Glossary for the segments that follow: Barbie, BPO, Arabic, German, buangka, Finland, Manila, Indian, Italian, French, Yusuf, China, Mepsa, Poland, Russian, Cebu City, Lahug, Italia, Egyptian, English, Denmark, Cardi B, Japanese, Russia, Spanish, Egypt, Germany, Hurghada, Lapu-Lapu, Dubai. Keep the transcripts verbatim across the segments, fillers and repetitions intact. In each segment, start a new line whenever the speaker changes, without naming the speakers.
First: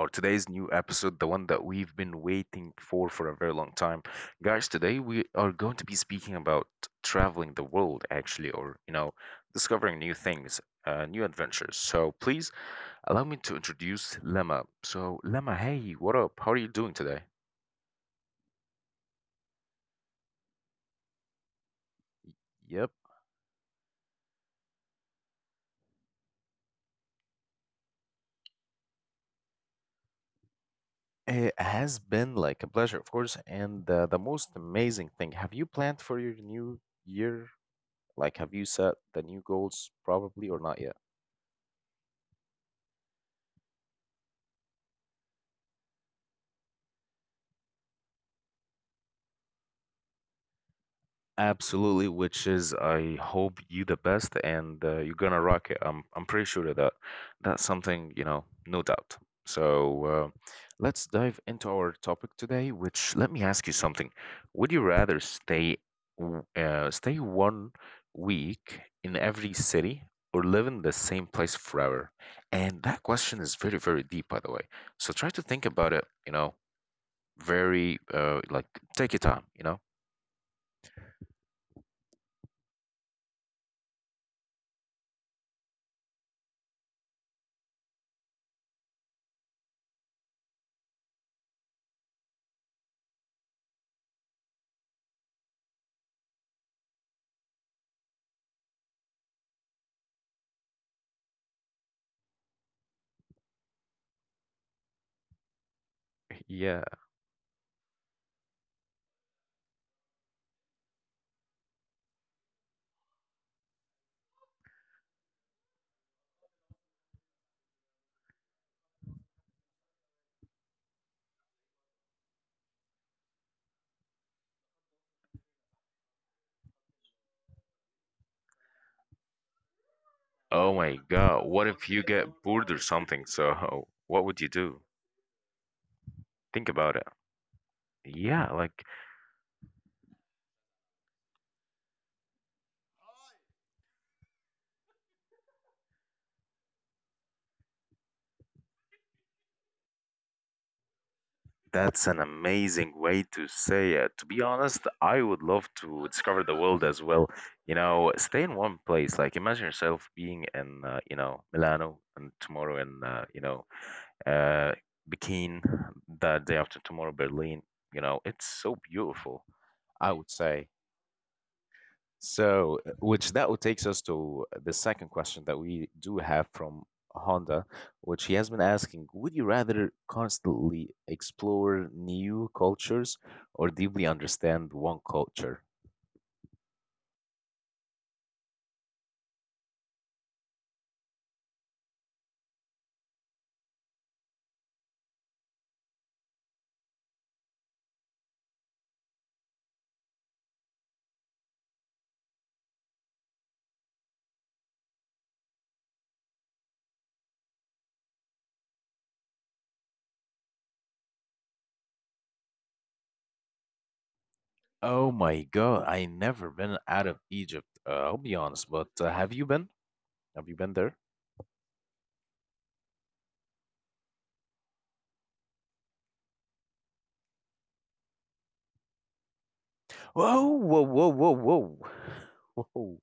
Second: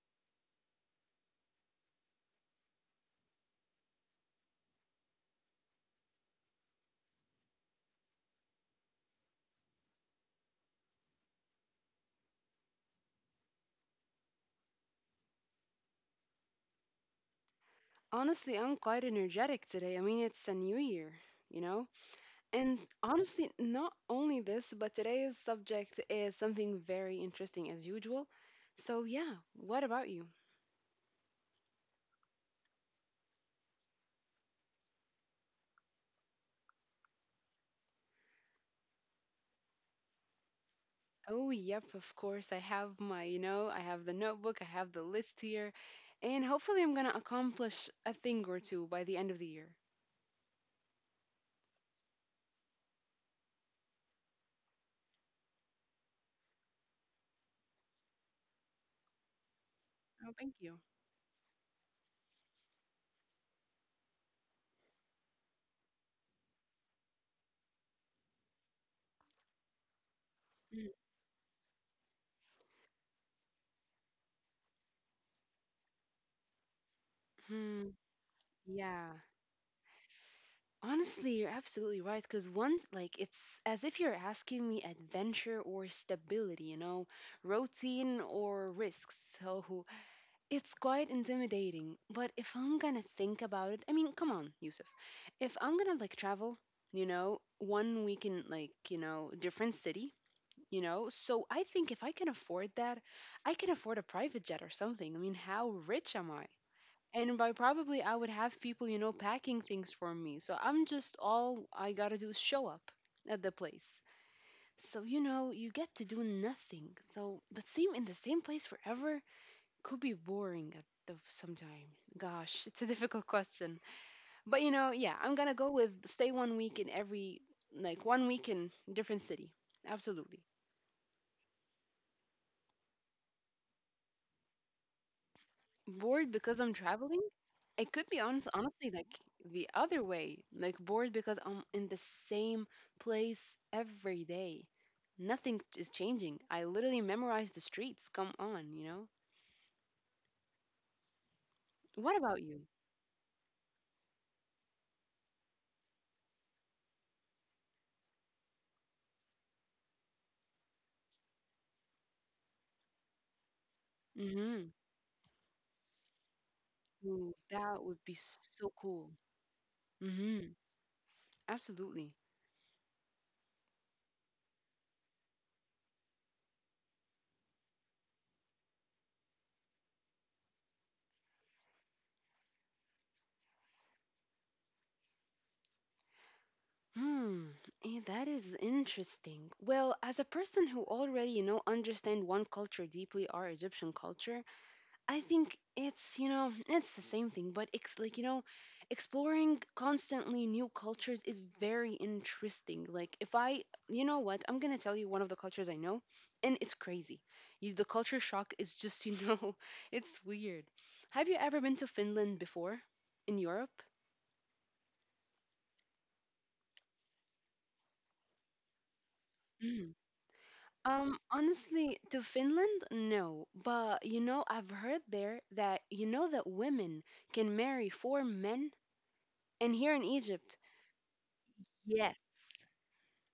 our today's new episode, the one that we've been waiting for for a very long time. Guys, today we are going to be speaking about traveling the world, actually, or, you know, discovering new things, uh, new adventures. So please allow me to introduce Lemma. So, Lemma, hey, what up? How are you doing today?
Honestly, I'm quite energetic today. I mean, it's a new year, you know? And
Yep,
honestly, not only this, but today's subject is something very interesting as usual. So, yeah, what about you?
it has been like a pleasure, of course. And uh, the most amazing thing, have you planned for your new year? Like, have you set the new goals, probably, or not yet?
Oh, yep, of course. I have my, you know, I have the notebook, I have the list here, and hopefully I'm gonna accomplish a thing or two by the end of the year.
Absolutely, which is I hope you the best and uh, you're gonna rock it. I'm I'm pretty sure of that. That's something, you know, no doubt. So uh,
Oh, thank you.
let's dive into our topic today, which let me ask you something. Would you rather stay w- uh, stay one week in every city or live in the same place forever? And that question is very, very deep, by the way. So try to think about it, you know,
Mhm.
very uh like
Yeah.
take your time, you know?
Honestly, you're absolutely right. Because once, like, it's as if you're asking me adventure or stability, you know, routine or risks. So it's quite intimidating. But if I'm gonna think about it, I mean, come on, Yusuf. If I'm gonna, like, travel, you know, one week in, like, you know, different city, you know, so I think if I can afford that, I can afford a private jet or something. I mean, how rich am I?
Yeah.
And by probably I would have people, you know, packing things for me. So I'm just all I gotta do is show up at the place. So you know, you get to do nothing. So but same in the same place forever could be boring at the sometime. Gosh, it's a difficult question. But you know, yeah, I'm gonna go with stay one week in every like one week in different city. Absolutely.
Oh my God. What if you get bored or something? So what would you do?
Bored because I'm
Think about it.
traveling? It could be honest,
Yeah,
honestly,
like.
like the other way, like bored because I'm in the same place every day. Nothing is changing. I literally memorize the streets. Come on, you know?
That's
What
an
about you?
amazing way to say it. To be honest, I would love to discover the world as well. You know, stay in one place. Like imagine yourself being in, uh, you know, Milano, and tomorrow in, uh, you know,
Mm-hmm.
uh, Peking, the day after tomorrow,
Ooh,
Berlin.
that would
You
be
know, it's
so
so
cool.
beautiful, I would
Mm-hmm.
say.
Absolutely.
So, uh, which that would takes us to uh, the second question that we do have from Honda, which he has been asking, would you rather constantly explore new cultures or deeply understand one culture?
Hmm. eh, That is interesting. Well, as a person who already, you know, understand one culture deeply, our Egyptian culture, I think it's you know it's the same thing, but it's like you know, exploring constantly new cultures is very interesting. Like if I, you know what, I'm gonna tell you one of the cultures I know, and it's crazy. You, the culture shock is just you know, it's weird. Have you ever been to Finland before, in Europe?
Oh my God, I never been out of Egypt. Uh, I'll be honest, but uh, have you been?
Mm.
Have you been there?
Um, honestly, to Finland, no. But you know, I've heard there that you know that women can marry four men, and here in Egypt,
Whoa, whoa, whoa, whoa, whoa,
yes.
whoa.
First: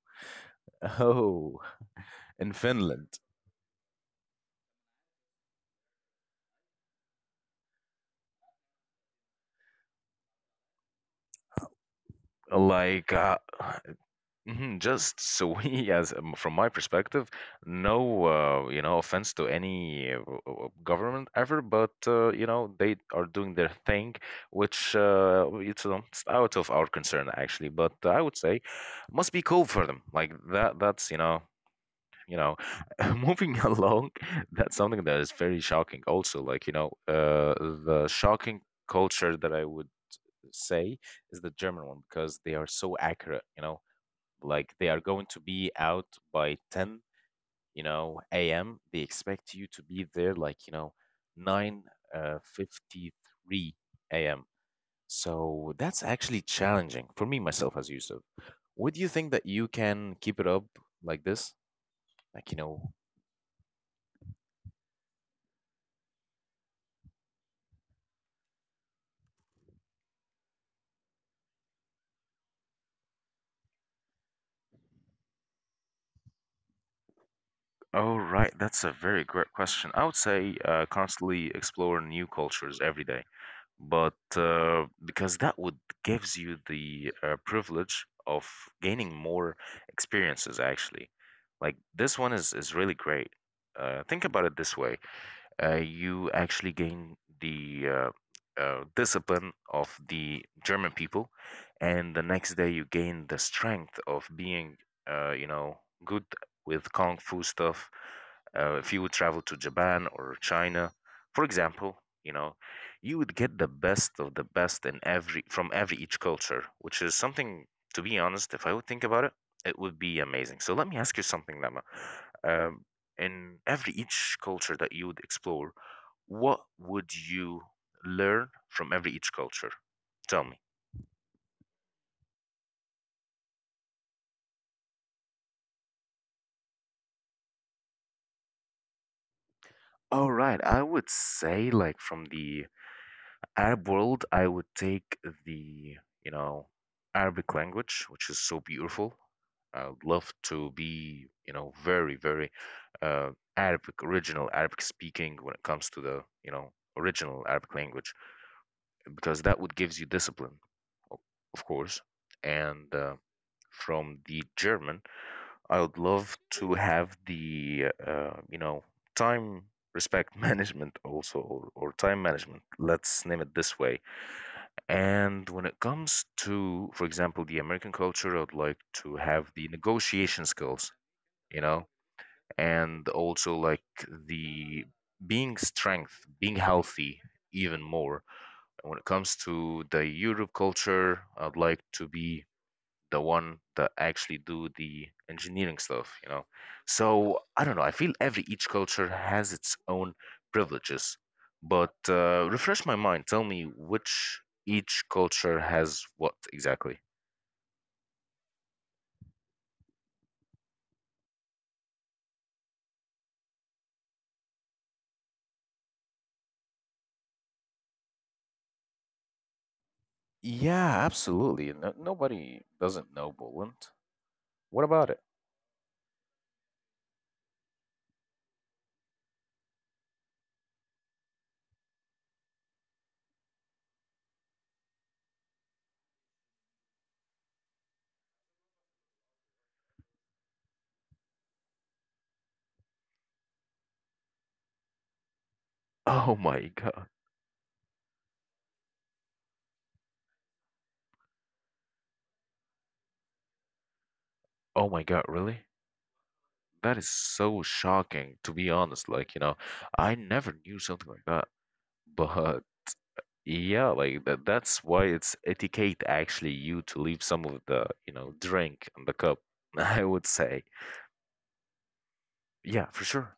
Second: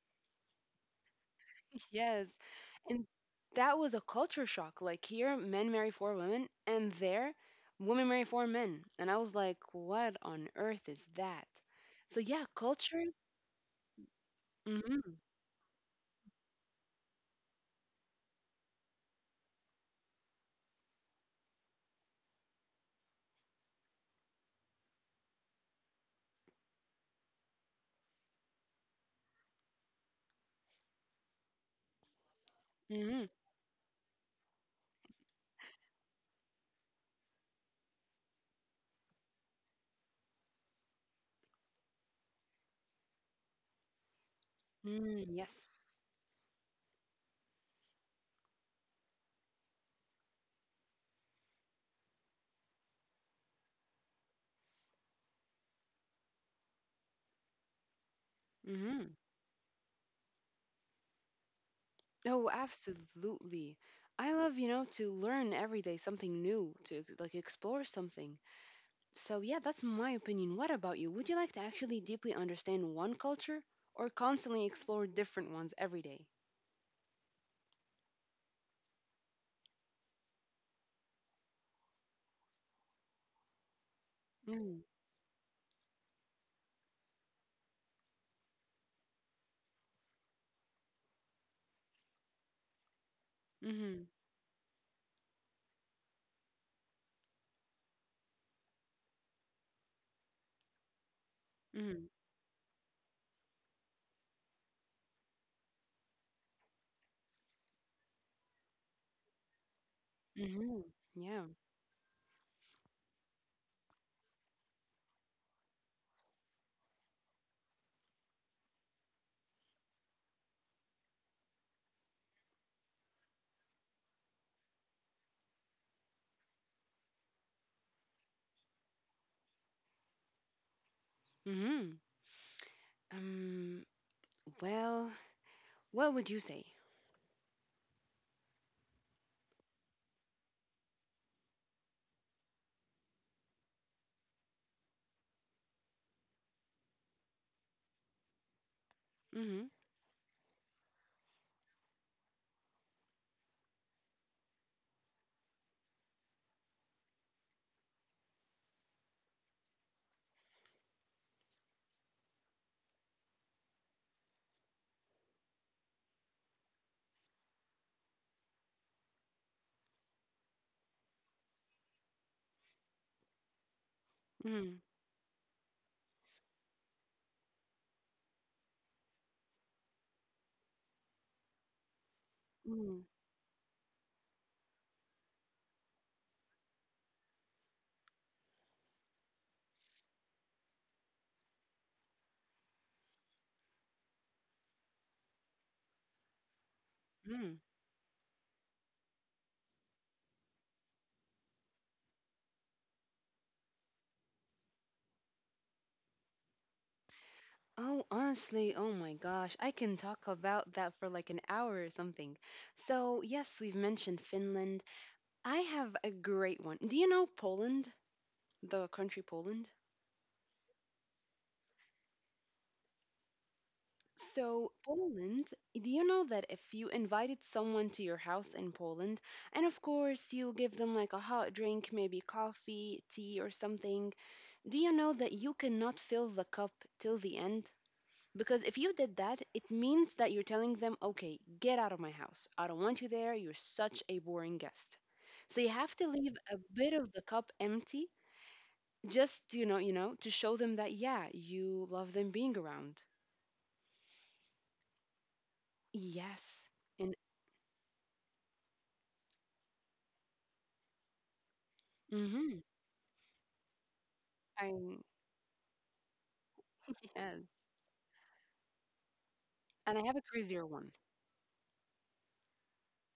Oh,
Yes.
in
And
Finland,
that was a culture shock. Like here, men marry four women, and there, women marry four men. And I was like, what on earth is that? So yeah, culture.
like uh, mhm, just
Mm-hmm.
so we, as um, from my perspective, no, uh, you know, offense to any uh, w- w- government ever, but uh, you know, they are doing their thing, which uh, it's, um, it's out of our concern, actually. But I would say must be cool for them. Like that, that's you know, you know
Mm-hmm.
moving along, that's something that is very shocking also, like you know uh the shocking culture that I would say is the German one, because they are so accurate, you know, like they are going to
Mm,
be
yes.
out by ten, you know, am. They expect you to be there like, you know, nine uh, fifty-three a m. So that's actually challenging for me myself as Yusuf. Would you
Mm-hmm.
think that you can keep it up like this, like, you
Oh,
know?
absolutely. I love, you know, to learn every day something new, to ex- like explore something. So yeah, that's my opinion. What about you? Would you like to actually deeply understand one culture or constantly explore different ones every day?
Oh, right. That's a very great question. I would say uh, constantly explore new cultures every day, but uh,
Mm.
because that would gives you the uh, privilege of gaining more experiences, actually. Like this one is is really great. Uh, think
Mm-hmm.
about it this way. uh, you actually gain the uh, uh, discipline of the German people, and the
Mm,
next day you gain the strength of being, uh, you know, good with kung fu stuff. Uh, if you would travel to Japan or China,
mhm,
for
yeah,
example, you know, you would get the best of the best in every from every each culture, which is something. To be honest, if I would think about it, it would be amazing. So let me ask you something, Lama. Um, in every each culture that you would explore, what would you learn from every each culture? Tell me.
mhm. Um, well, what would you say?
All right, I would say like from the Arab world, I would take the, you know, Arabic language, which is so beautiful. I
Mhm,
would love to be, you know, very, very uh, Arabic, original Arabic speaking when it comes to the, you know, original Arabic language, because that would gives you discipline, o- of course, and uh, from the German, I would love to have the uh, you know, time respect management also, or, or time management, let's name it this way.
mhm,
And when it comes to, for example, the American culture, I would like to have the negotiation skills, you know, and
mhm,
also like the being strength, being healthy even more. And when it comes to the Europe culture, I'd like to be the one that actually do the engineering stuff, you know. So I don't know,
mhm.
I feel every each culture has its own privileges. But uh, refresh my mind, tell me which each culture has what exactly.
Oh, honestly, oh my gosh, I can talk about that for like an hour or something. So, yes, we've mentioned Finland. I have a great one. Do you know Poland? The country Poland?
Yeah, absolutely. No, nobody doesn't know Poland. What about
So,
it?
Poland, do you know that if you invited someone to your house in Poland, and of course you give them like a hot drink, maybe coffee, tea, or something, do you know that you cannot fill the cup till the end? Because if you did that, it means that you're telling them, okay, get out of my house. I don't want you there. You're such a boring guest. So you have to
Oh
leave
my
a
God.
bit of the cup empty just, you know, you know, to show them that, yeah, you love them being around.
Oh my God, really?
Yes.
That is
And
so shocking, to be honest. Like, you know, I never knew something like that. But.
mm-hmm,
Yeah, like that that's
I
why it's etiquette, actually, you to leave some of
Yes.
the, you know, drink in the cup, I
And I
would
have a
say.
crazier one.
Yeah, for sure.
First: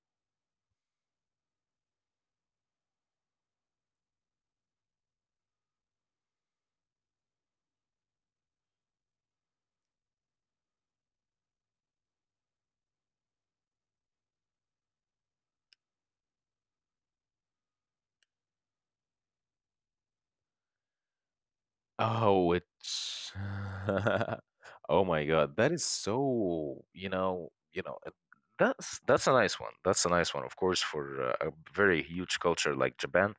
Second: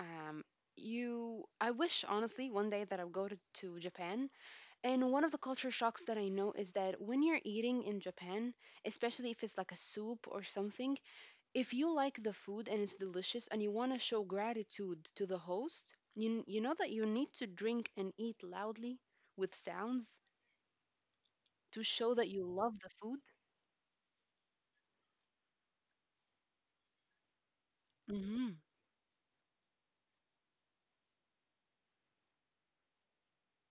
Um, you, I wish honestly one day that I would go to, to Japan. And one of the culture shocks that I know is that when you're eating in Japan, especially if it's like a soup or something, if you like the food and it's delicious and you want to show gratitude to the host, you, you know that you need to drink and eat loudly with sounds to show that you
Oh,
love the food?
it's oh my God, that is so, you know, you know, uh,
Hmm.
that's that's a nice one. That's a nice one, of course, for uh, a very huge culture like Japan,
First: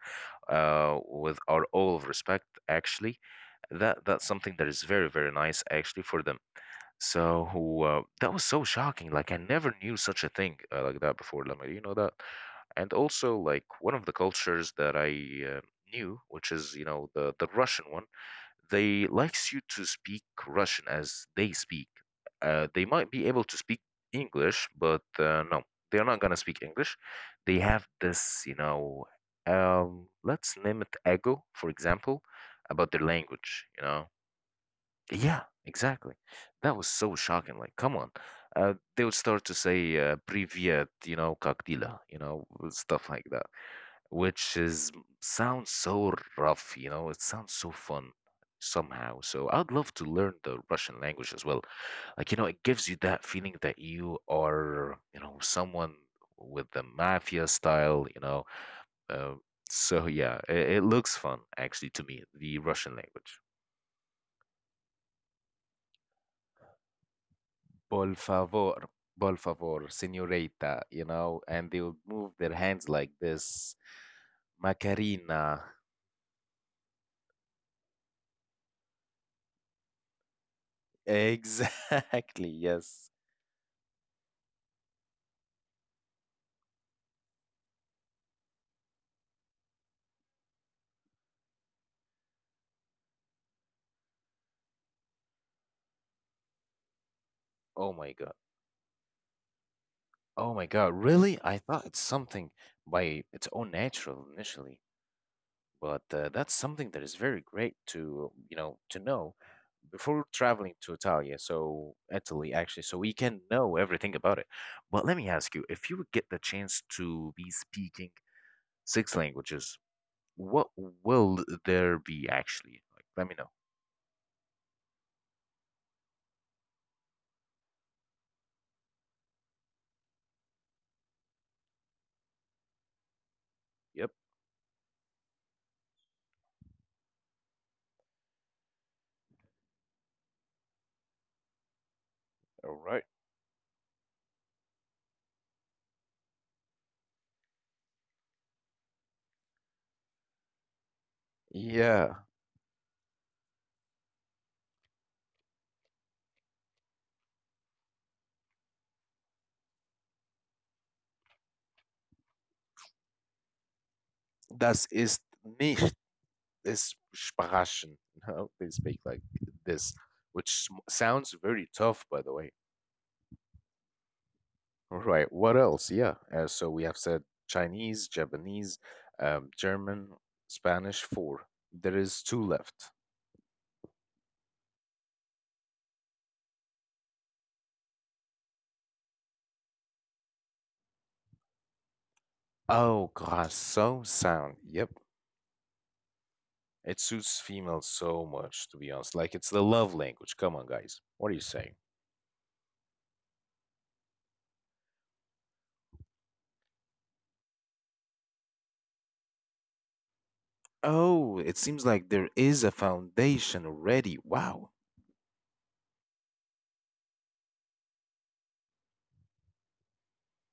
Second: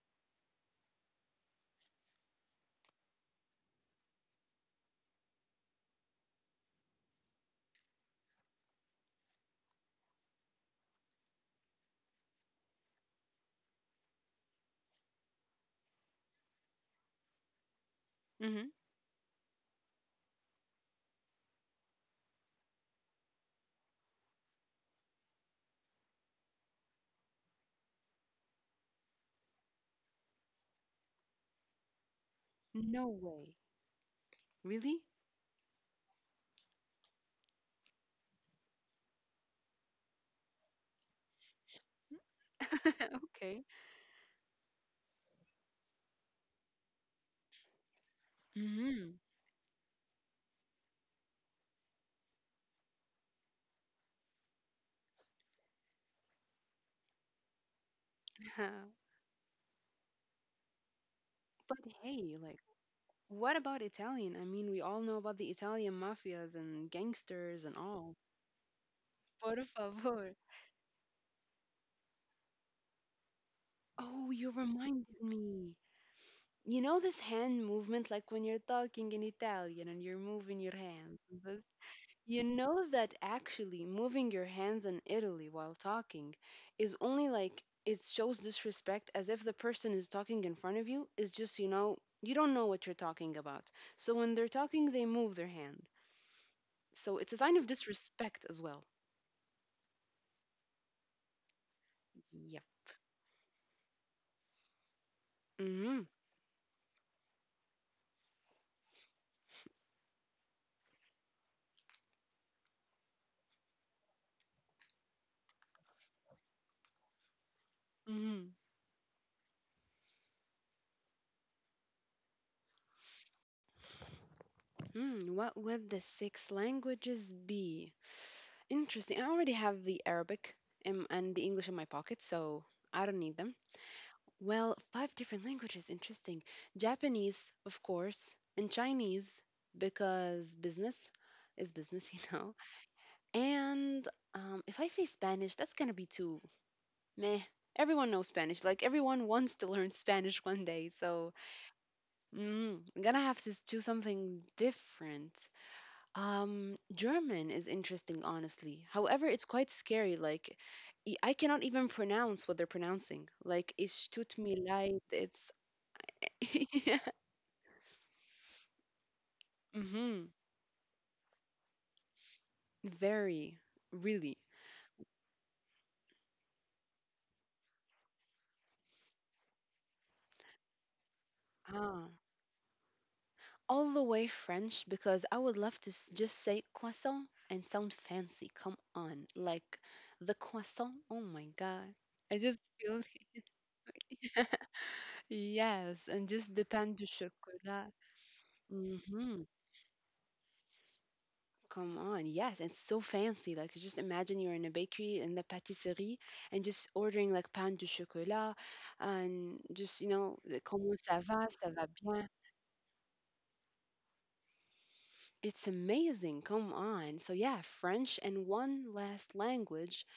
uh, with our all of respect, actually. That that's something that is very, very nice, actually, for them. So uh, that was so shocking. Like I never knew such a thing uh, like that before. Lemma, you know that? And also like one of the cultures that I uh, knew, which is, you know, the the Russian one,
Hmm.
they likes you to speak Russian as they speak. Uh, they might be able to speak English, but uh, no, they're not gonna speak English. They have this, you know, um, let's name it ego, for example, about their
No
language.
way.
You know,
Really?
yeah, exactly. That was so shocking. Like, come on. Uh, they would start to say uh, "Привет," you know, "Как," you know, stuff like that,
Okay.
which is sounds so rough. You know, it sounds so fun somehow.
Hmm.
So I'd love to learn the Russian language as well. Like, you know, it gives you that feeling that you are, you know, someone with the mafia style. You know, uh, so yeah, it, it looks fun actually to
But
me, the
hey, like,
Russian language.
what about Italian? I mean, we all know about the Italian mafias and gangsters and
Por
all.
favor, por favor,
Por favor.
señorita, you know, and they would move their hands like this.
Oh, you reminded
Macarena.
me. You know this hand movement, like when you're talking in Italian and you're moving your hands. This-
Exactly,
You
yes.
know that actually moving your hands in Italy while talking is only like it shows disrespect as if the person is talking in front of you is just, you know, you don't know what you're talking about. So when they're talking, they move their hand. So it's a sign
Oh
of
my God.
disrespect as well.
Oh my God, really? I thought it's something
Yep.
by its own natural initially, but uh,
Mm-hmm.
that's something that is very great to, you know, to know before traveling to Italia, so Italy actually, so we can know everything about it. But let me ask you, if you would get the chance to be speaking
Mm-hmm.
six languages, what will there be actually? Like, let me know.
Hmm, hmm. What would the six languages be? Interesting. I already have the Arabic and, and the English in my pocket, so I don't need them.
Yep.
Well, five different languages. Interesting. Japanese, of course, and Chinese because business is business, you
All
know.
right.
And um, if I say Spanish, that's gonna be too meh. Everyone knows Spanish. Like everyone wants to learn Spanish one day, so
Yeah,
mm, I'm gonna have to do something different. Um, German is interesting, honestly. However, it's quite scary. Like, y- I cannot even pronounce what they're pronouncing. Like, es tut
das
mir
ist
leid. It's
nicht es
yeah.
Sprechen. No, they speak like this, which
Mm-hmm.
sm- sounds very tough, by the way.
Very, really.
Right. What else? Yeah. Uh, so we have said Chinese, Japanese, um, German, Spanish, four. There is two
Ah,
left.
all the way French because I would love to s- just say croissant and sound fancy. Come on, like the croissant. Oh my God, I just
Oh,
feel
God, so sound. Yep.
yes, and just the
It
pain
suits
de
females so
chocolat.
much, to be honest. Like, it's the
Hmm.
love language. Come on, guys. What are you saying?
Come on, yes, it's so fancy. Like, just imagine you're in a bakery in the patisserie and just ordering like pain de chocolat and just, you know, the comment
Oh, it
ça va,
seems like
ça va
there is
bien.
a foundation already. Wow.
It's amazing. Come on. So, yeah, French and one last language.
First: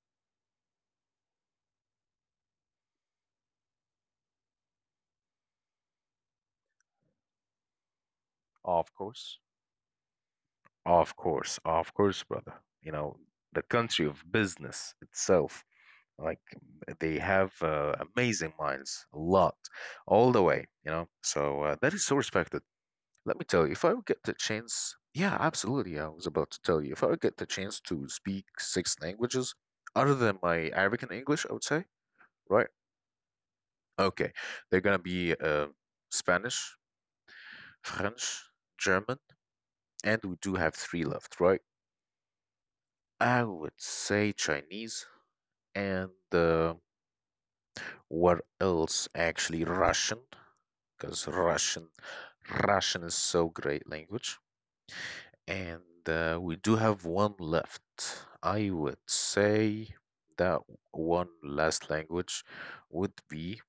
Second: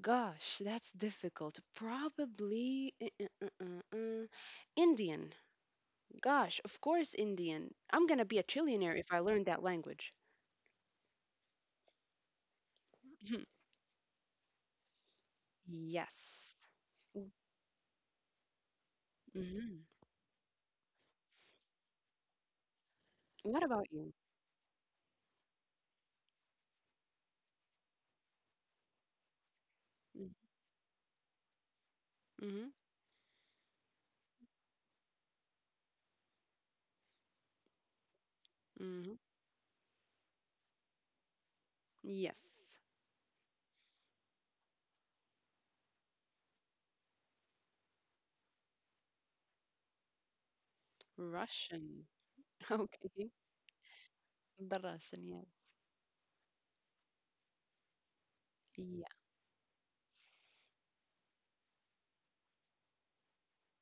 Gosh, that's difficult. Probably uh, uh, uh, uh, uh, Indian. Gosh, of course, Indian. I'm gonna be a
Of
trillionaire if I
course.
learn that language.
Of course, of course, brother. You know, the country of business itself, like
Yes.
they have uh, amazing minds, a lot,
Hmm.
all the way, you know. So uh, that is so respected. Let me
What
tell you, if
about
I would
you?
get the chance, yeah, absolutely. I was about to tell you, if I would get the chance to speak six languages other than my Arabic and English, I would say,
Mm-hmm.
right? Okay, they're gonna be uh, Spanish, French, German,
Hmm.
and we do have three left, right?
Yes,
I would say Chinese and uh, what else? Actually, Russian, because Russian,
Russian.
Russian is
Okay,
so great language.
the Russian, yes.
And uh, we do have one left. I would say that one last language would be.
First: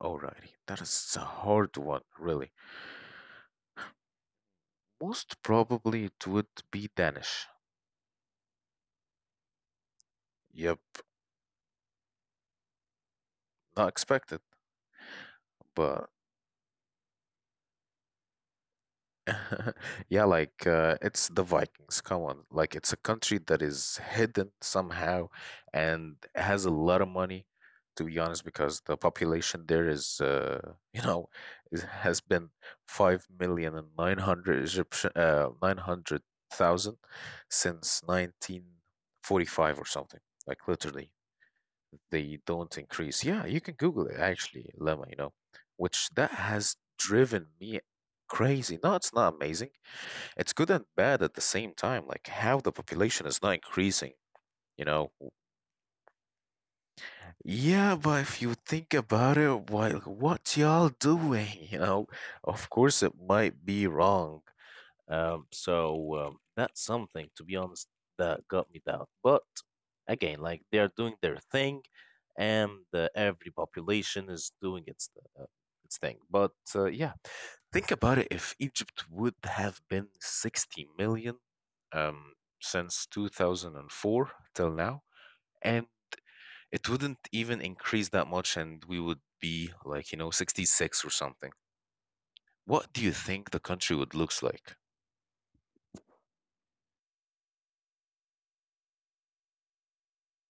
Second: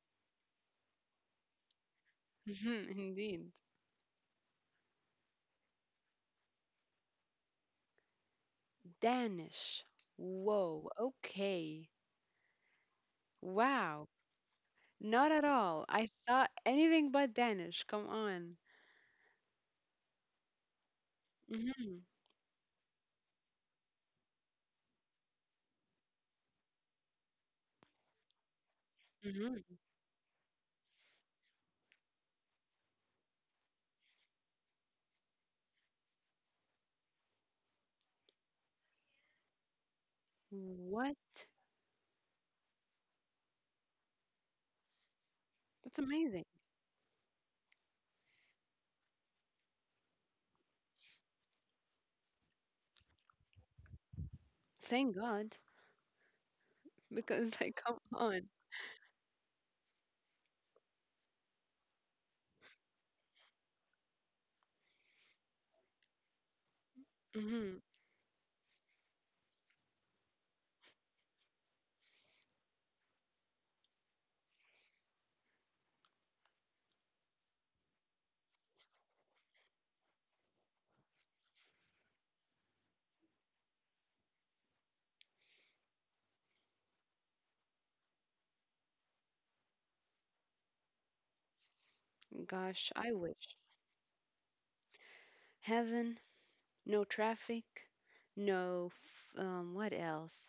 Alrighty, that is a hard one, really.
Yeah, indeed.
Most probably it would be Danish.
Danish.
Yep,
Whoa, okay.
not
Wow,
expected,
not at all.
but
I thought anything but Danish. Come on.
yeah, like uh, it's the Vikings.
Hmm.
Come on, like it's a country that is hidden somehow and has a lot of money, to be honest, because the population
Hmm.
there is, uh, you know, is, has been five million and nine hundred Egyptian, uh, nine hundred thousand since nineteen forty-five or something. Like, literally,
What?
they don't increase. Yeah, you can Google it actually, Lemma. You know,
That's
which that
amazing.
has driven me crazy. No, it's not amazing, it's good and bad at the same time, like how the population is not increasing, you know?
Thank God, because like,
Yeah,
come
but
on.
if you think about it, why, like, what y'all doing? You know, of course it might be wrong, um, so um, that's something, to be
Hmm.
honest, that got me down. But again, like they are doing their thing, and uh, every population is doing its uh, its thing. But uh, yeah, think about it. If Egypt would have been sixty million um, since two thousand four till now, and it wouldn't even increase that much, and we would be like, you know, sixty-six or something.
Gosh,
What do
I
you think
wish.
the country would looks like?
Heaven, no traffic, no, f- um, what else?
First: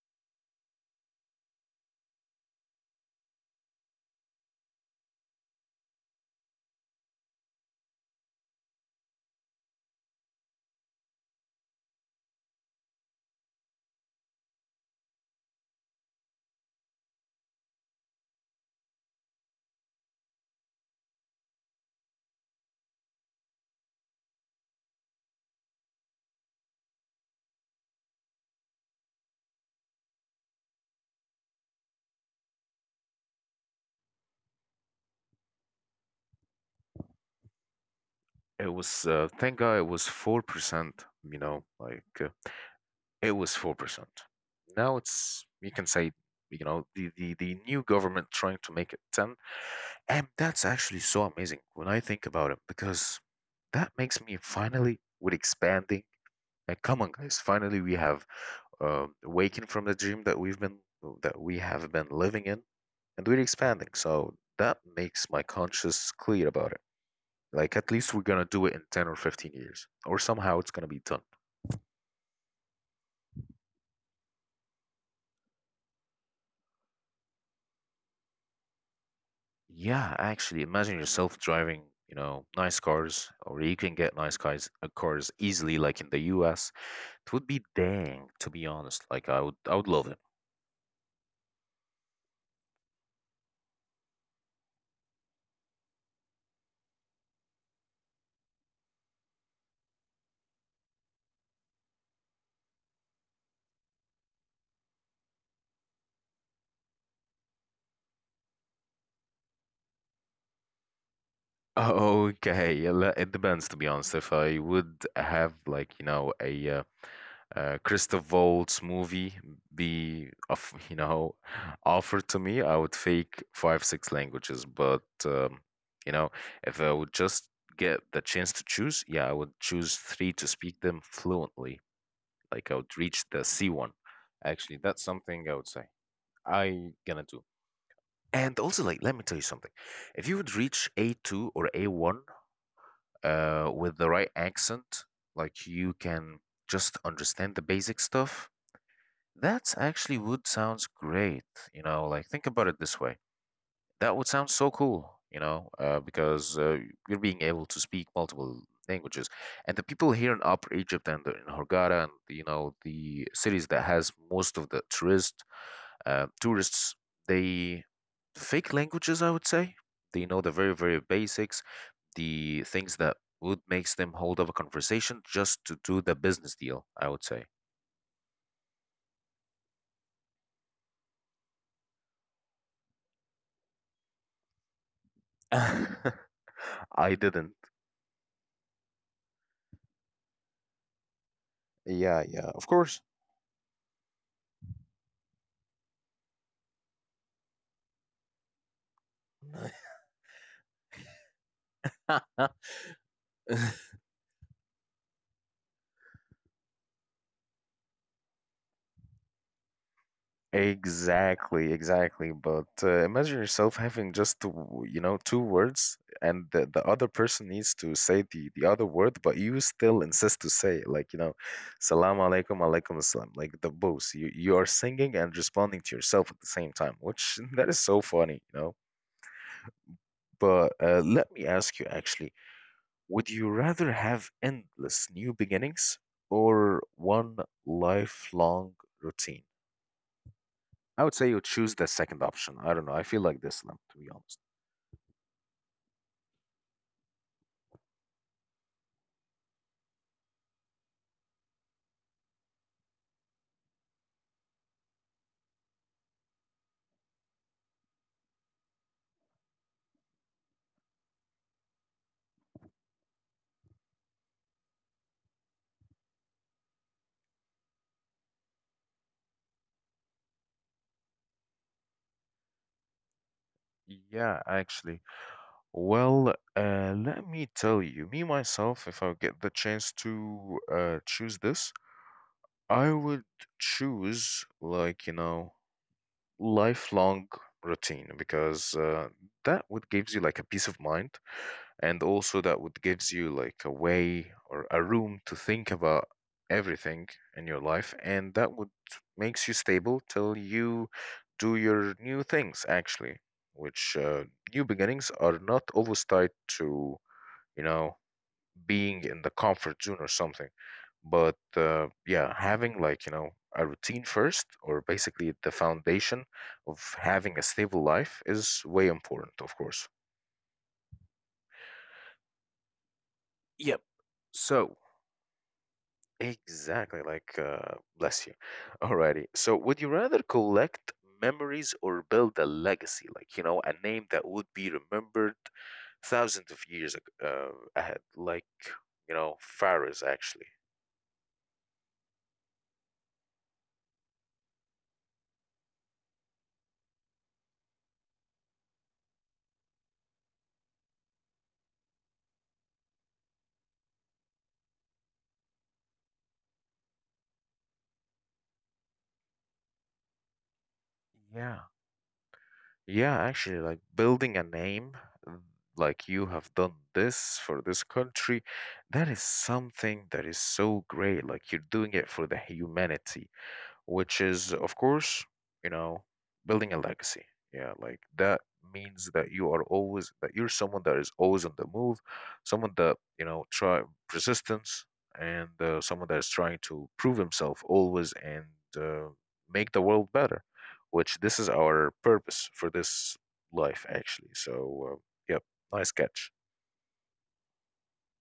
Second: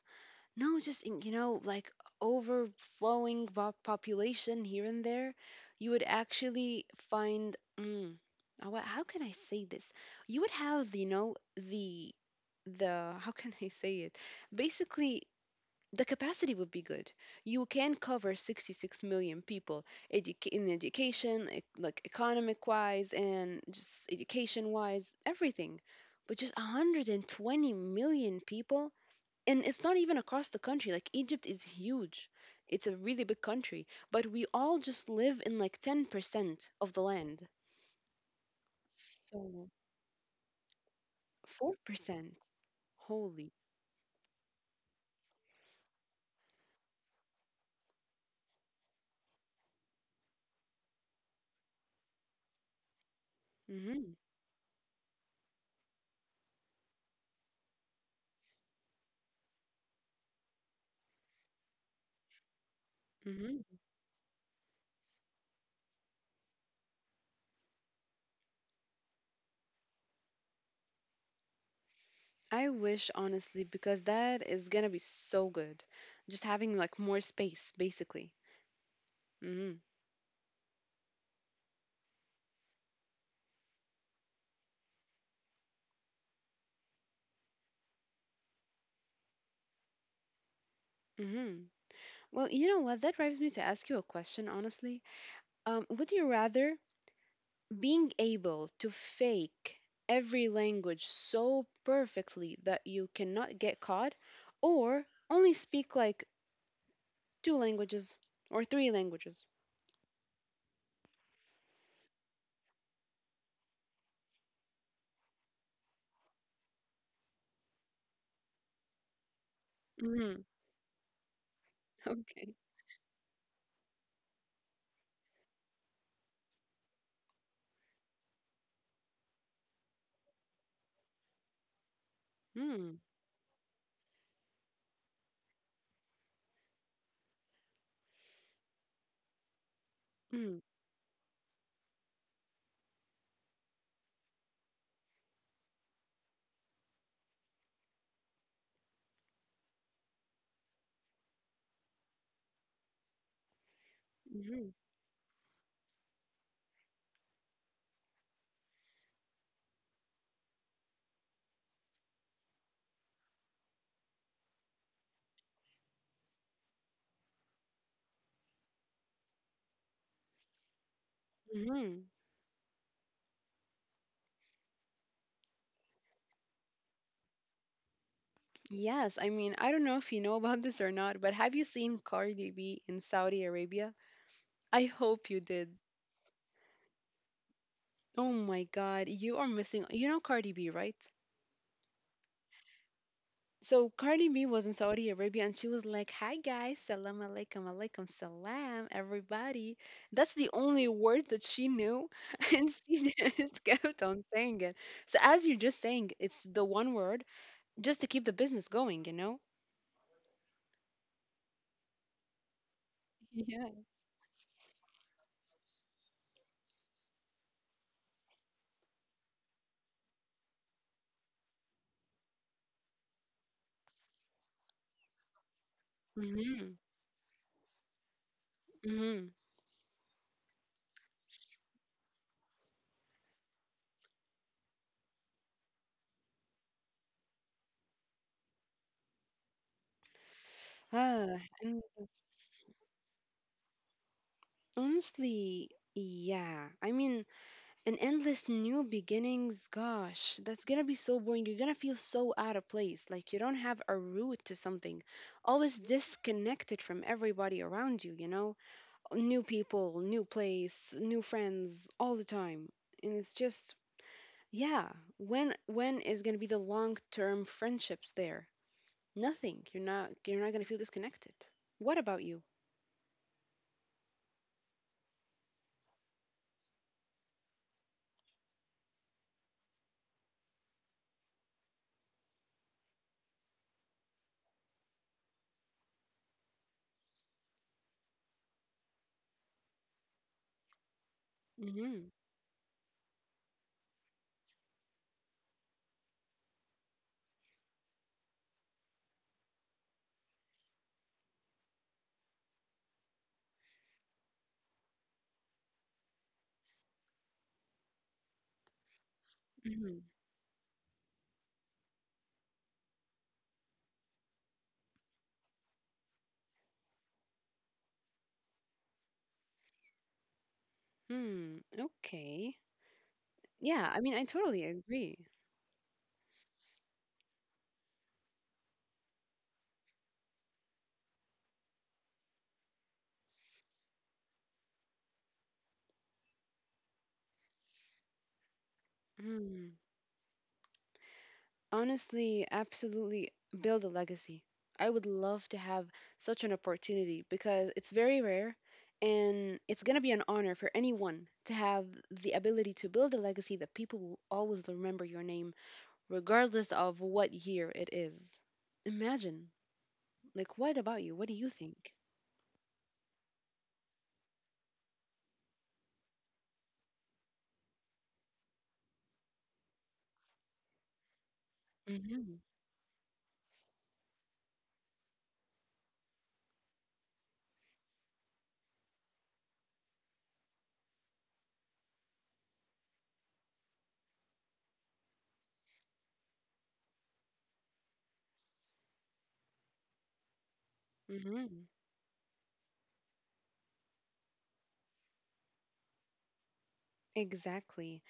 No, just in- you know, like overflowing po- population here and there, you would actually find. Mm, uh, wha- how can I say this? You would have, you know, the the how can I say it? Basically, the capacity would be good. You can cover sixty-six million people educa- in education, e- like economic wise and just education wise, everything. But just one hundred twenty million people, and it's not even across the country. Like Egypt is huge. It's a really big country, but we all just live in like ten percent of the land.
It was uh, thank
So
God it was four percent. You know, like uh,
four percent
it
holy.
was four percent. Now it's, you can say, you know, the, the the new government trying to make it ten, and that's actually so amazing when I think about it because that
Mm-hmm.
makes me finally with expanding. Uh, come on, guys. Finally, we have uh, waking from the dream that we've been that we have been living in, and we're
Mm-hmm.
expanding. So that makes my conscience clear about it. Like at least we're gonna do it in ten or fifteen years, or somehow it's gonna be done.
I wish honestly because that is gonna be so good, just having like more space basically. Mm-hmm.
Yeah, actually, imagine yourself driving, you know, nice cars, or you can get nice cars, uh, cars easily, like in the U S. It would be dang, to be honest. Like I would, I would love it.
Mm-hmm. Well, you know what, that drives me to ask you a question, honestly. Um, would you rather being able to fake every language so perfectly that you cannot get caught, or only speak like two languages or three languages?
Oh, okay. Yeah, le- it depends, to be honest. If I would have, like, you know, a uh, uh, Christoph Waltz movie be
Mm,
of you know offered to
okay.
me, I would fake five six languages. But um, you know, if I would just get the chance to choose, yeah, I would choose three to speak them fluently. Like I would
Mm,
reach the C one. Actually, that's something I would say I gonna do. And also, like, let me tell you something. If you would
mm,
reach A two or A one uh, with the right accent, like you can just understand the basic stuff, that's actually would sounds great. You know, like, think about it this way. That would sound so
mhm,
cool, you know, uh, because uh, you're being able to speak multiple languages. And the people here in Upper Egypt and in Hurghada, and you know, the cities that has most of the tourist uh, tourists, they fake languages, I would say. They know the very, very basics,
mhm.
the things that would makes them hold up a conversation just to do the business deal, I would say.
Yes, I mean, I don't know if you know about this or not, but have you seen Cardi B in Saudi Arabia? I hope you did.
I didn't.
Oh my God, you are missing. You know Cardi B, right?
Yeah, yeah, of course.
So Cardi B was in Saudi Arabia and she was like, "Hi guys, salam alaikum, alaikum salam, everybody." That's the only word that she knew, and she just kept on saying it. So as you're just saying, it's the one word just to keep the business going, you know?
Exactly, exactly. But uh, imagine
Yeah.
yourself having just two, you know, two words, and the, the other person needs to say the, the other word, but you still insist to say it, like, you know, salam alaikum, alaikum assalam, like the both. You you are singing and responding to yourself at the
Mm-hmm.
same time, which that is so funny, you know.
Mm-hmm.
But uh, let me ask you actually, would you rather have endless new beginnings or one lifelong routine? I would say
Uh,
you choose
and
the second option. I don't know. I feel like this lamp, to be honest.
honestly, yeah. I mean, an endless new beginnings, gosh, that's gonna be so boring. You're gonna feel so out of place, like you don't have a root to something, always disconnected from everybody around you, you know, new people, new place, new friends, all the time. And it's just, yeah, when when is gonna be the long term friendships there? Nothing. You're not you're not gonna feel disconnected. What about you?
Yeah, actually. Well, uh, let me tell you, me myself, if I get the chance to uh, choose this, I would choose, like, you know, lifelong routine because uh, that would gives you like a peace of mind, and
Mm-hmm.
also that would gives you like a way or a room to think about everything in your life, and that would makes you stable till you do your new things actually, which uh, new beginnings are not always tied to, you know, being in the comfort zone
Mm-hmm.
or something. But uh, yeah, having like, you know, a routine first, or basically the foundation of having a stable life, is way important, of course.
Hmm. Okay.
Yep.
Yeah, I mean, I totally
So,
agree.
exactly, like, uh, bless you. Alrighty. So, would you rather collect memories or build a legacy, like, you know, a name that would be remembered thousands of years ag- uh, ahead, like, you know,
Hmm.
Faris, actually?
Honestly, absolutely build a legacy. I would love to have such an opportunity because it's very rare and it's going to be an honor for anyone to have the ability to build a legacy that people will always remember your name regardless of what year it is. Imagine, like, what about you? What do you
Yeah.
think?
Yeah, actually, like, building a name, mm, like you have done this for this country, that is something that is so great. Like you're doing it for the
Hmm.
humanity, which is, of course, you know, building a legacy. Yeah, like that means that you are always that you're someone that is always on the move, someone that, you know, try persistence, and uh, someone that is trying to prove himself always and uh, make the world better. Which this is
Hmm.
our purpose for this life, actually. So, uh, yep, nice catch.
Exactly.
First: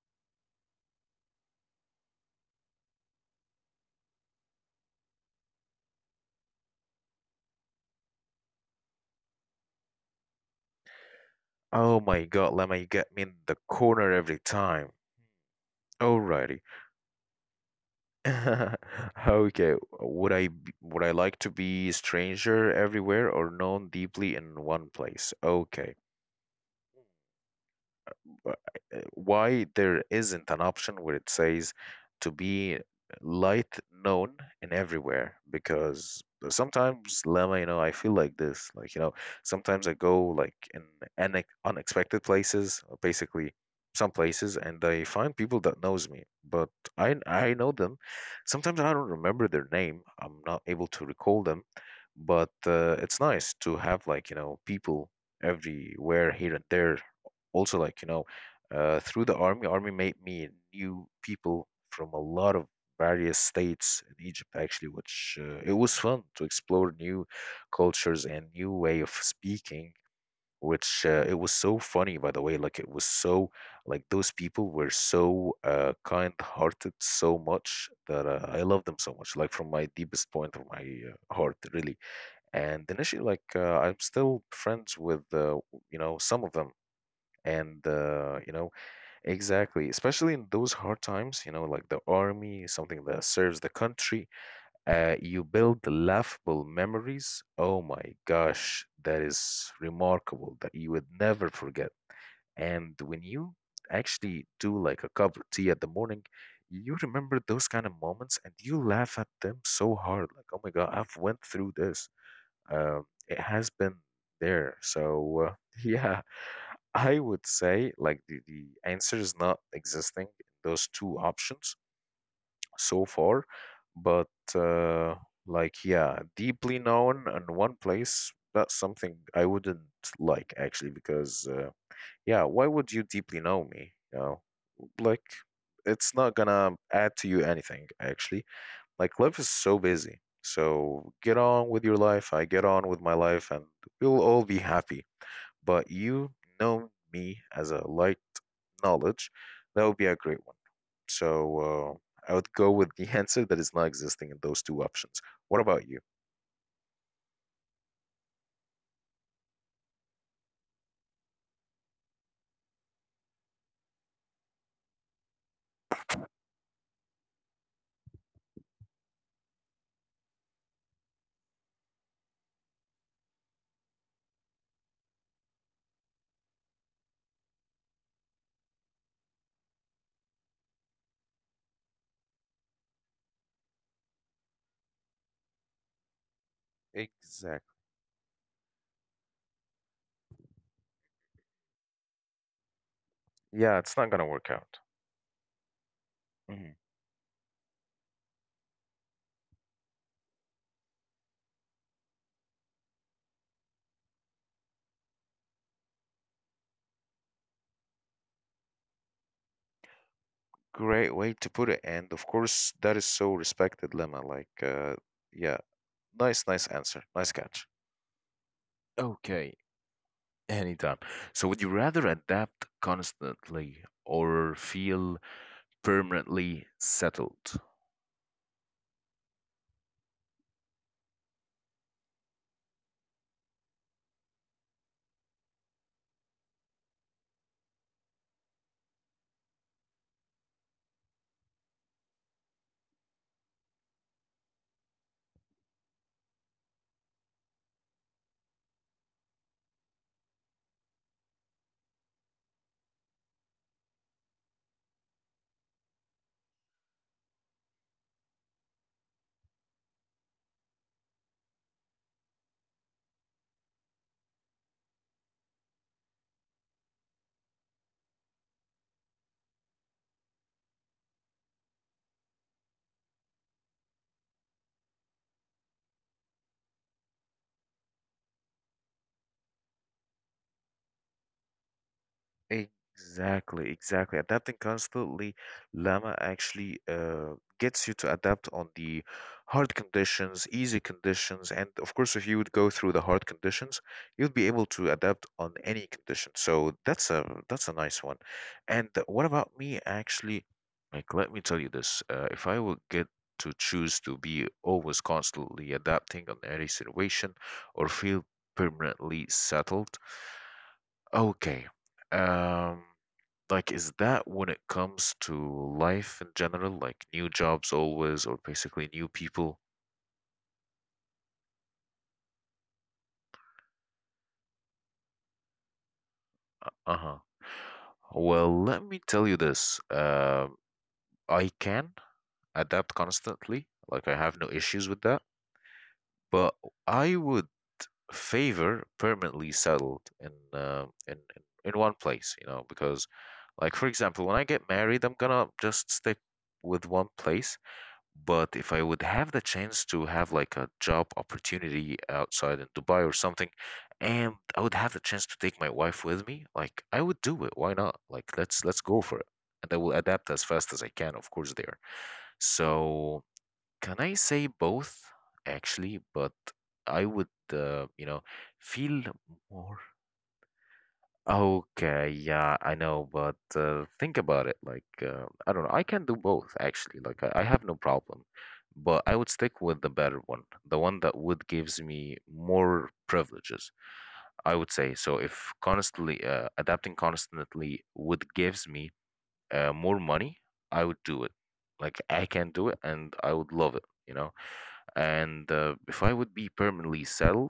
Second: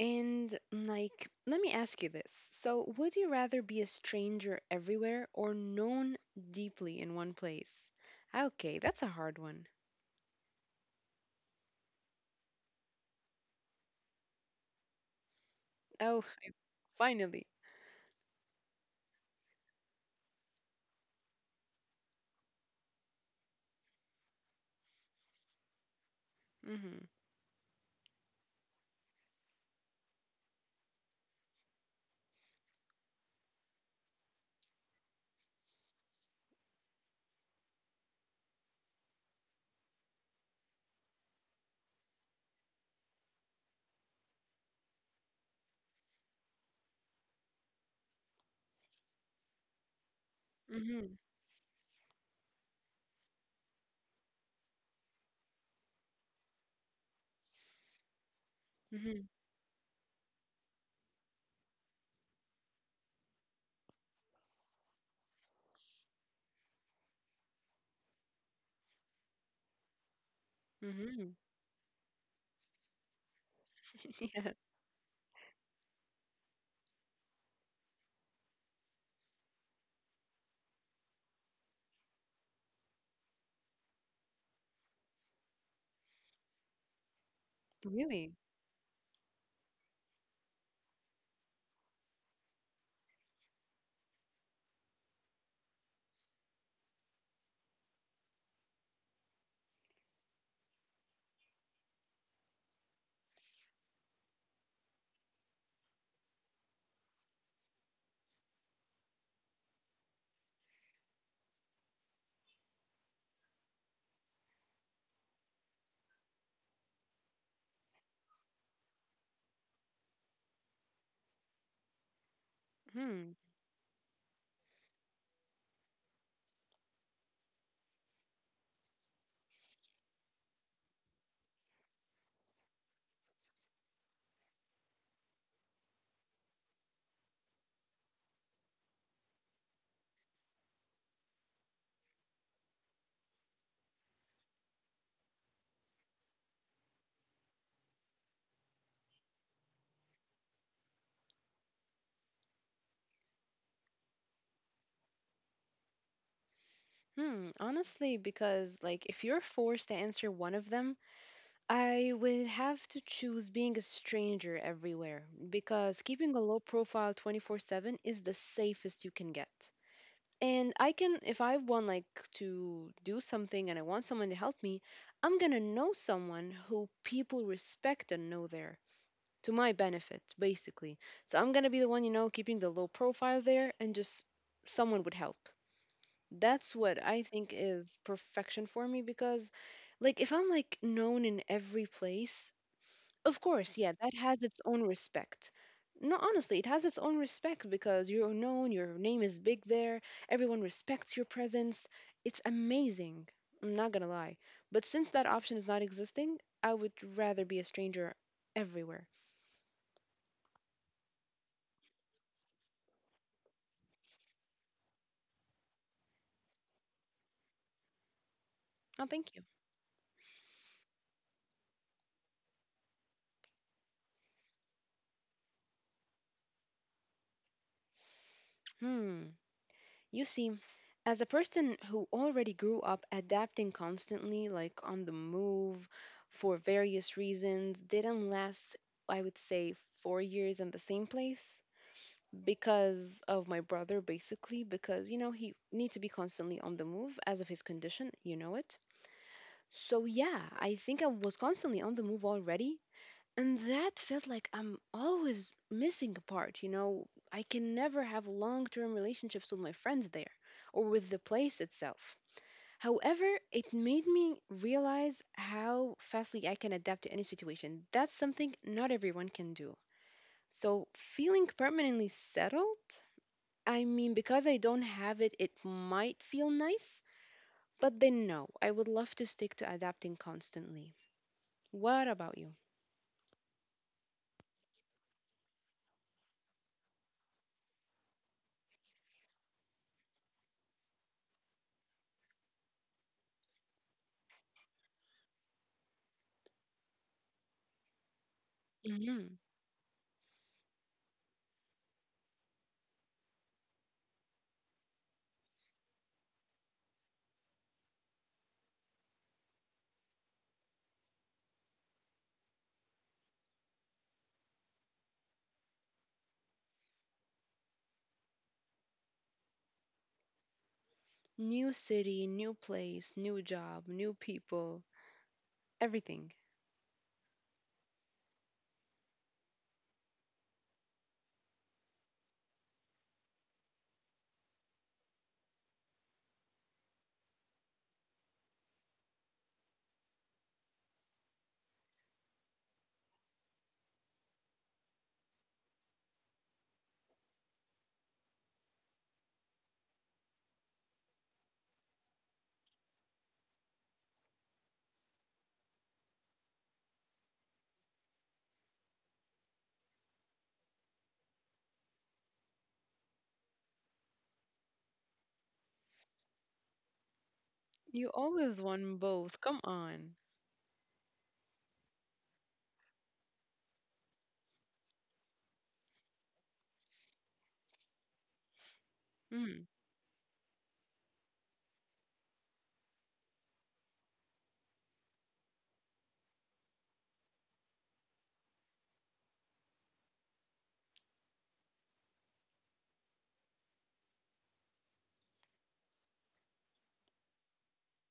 And like, let me ask you this. So, would you rather be a stranger everywhere or known deeply in one place? Okay, that's a hard one.
Oh my God, Lemma, you get me in the corner every time.
Oh,
Alrighty.
finally.
Okay, would I b- would I like to be stranger everywhere or known deeply in one place? Okay,
Mhm.
uh, eh, why there isn't an option where it says to be light known in everywhere, because sometimes Lama, you know, I feel like this. Like, you know, sometimes I go like in une- unexpected places, or basically some places, and I find people that knows me, but I I know them. Sometimes I don't remember their name. I'm not able to
Mhm.
recall them, but uh, it's nice to have, like, you know, people everywhere here and there. Also, like, you know, uh,
Mhm.
through the army, army made me new people from a lot of various states in Egypt, actually, which uh, it was fun to explore new cultures and new way of speaking. Which uh,
Mhm.
it was so funny, by the way. Like, it was so like those people were so uh, kind-hearted so much that uh, I love them so much. Like from my deepest point of my uh, heart, really. And initially, like uh, I'm still friends with uh, you know, some of them,
Yeah,
and
really.
uh, you know. Exactly, especially in those hard times, you know, like the army, something that serves the country. Uh, you build laughable memories. Oh my gosh, that is remarkable that you would never forget. And when you actually do like a cup of tea at the morning, you remember those kind of moments and you laugh at them so hard. Like, oh my God, I've went through this. Um, it has been there. So, uh, yeah, I would say like the, the answer is not existing in those two options so
Hmm.
far, but uh, like, yeah, deeply known in one place, that's something I wouldn't like actually because uh, yeah, why would you deeply know me? You know, like, it's not gonna add to you anything actually. Like life is so busy. So get on with your life. I get on with my life and we'll all be happy. But you know me as a light knowledge. That would be a great one. So uh, I would go with the answer that is not existing in those two options. What about you?
Hmm. Honestly, because like if you're forced to answer one of them, I would have to choose being a stranger everywhere because keeping a low profile twenty-four seven is the safest you can get. And I can, if I want, like to do something and I want someone to help me, I'm gonna know someone who people respect and know there to my benefit basically. So I'm gonna be the one, you know, keeping the low profile there, and just someone would help. That's what I think
Exactly.
is perfection for me. Because like if I'm like known in every place, of course,
Yeah,
yeah,
it's not
that
gonna
has
work
its own
out.
respect. No, honestly, it
Mhm.
has its own respect because you're known, your name is big there, everyone respects your presence. It's amazing. I'm not gonna lie. But since that option is not existing, I would rather be a stranger everywhere.
Great way to put it. And of course, that is so respected, Lemma. Like, uh, yeah, nice, nice answer. Nice catch.
Oh, thank you.
Okay. Anytime. So would you rather adapt constantly or feel permanently settled?
Hmm. You see, as a person who already grew up adapting constantly, like on the move for various reasons, didn't last, I would say, four years in the same place. Because of my brother basically, because you know he need to be constantly on the move as of his condition, you know it. So yeah, I think I was constantly on the move already, and that felt like I'm always missing a part, you know. I can never have long-term relationships with my friends there, or with the place itself. However, it made me realize how fastly I can adapt to any situation. That's something not everyone can do. So feeling permanently settled, I mean, because I don't have it, it might feel nice, but then no, I would love to stick to adapting constantly. What about you?
Exactly, exactly. Adapting constantly, Llama actually uh, gets you to adapt on the hard conditions, easy conditions, and of course, if you would go through the hard conditions, you'd be able to adapt on any condition. So that's a that's a nice one. And
Hmm.
what about me actually? Like, let me tell you this. Uh, if I would get to choose to be always constantly adapting on any situation or feel permanently settled, okay. Um, like, is that when it comes to life in general, like new jobs always, or basically new people?
New city, new place, new job, new people, everything.
Uh-huh. Well, let me tell you this. Um, I can adapt constantly. Like, I have no issues with that. But I would favor permanently settled in uh, in in in one place, you know, because, like, for example, when I get married, I'm gonna just stick with one place. But if I would have the chance to have like a job opportunity outside in Dubai or something, and I would have the chance to take my wife with me, like, I would do it. Why not? Like, let's let's go for it. And I will adapt as fast as I can, of course, there. So can I say both actually? But I would
You
uh, you
always
know,
want both.
feel
Come on.
more. Okay, yeah, I know, but uh, think about it. Like, uh, I don't know, I can do both actually. Like, I, I have no problem, but I would
Mm-hmm.
stick with the better one, the one that would gives me more privileges, I would say. So if constantly uh, adapting constantly would gives me uh, more money, I would do it. Like, I can do it, and I would love it, you know, and uh, if I would be permanently settled,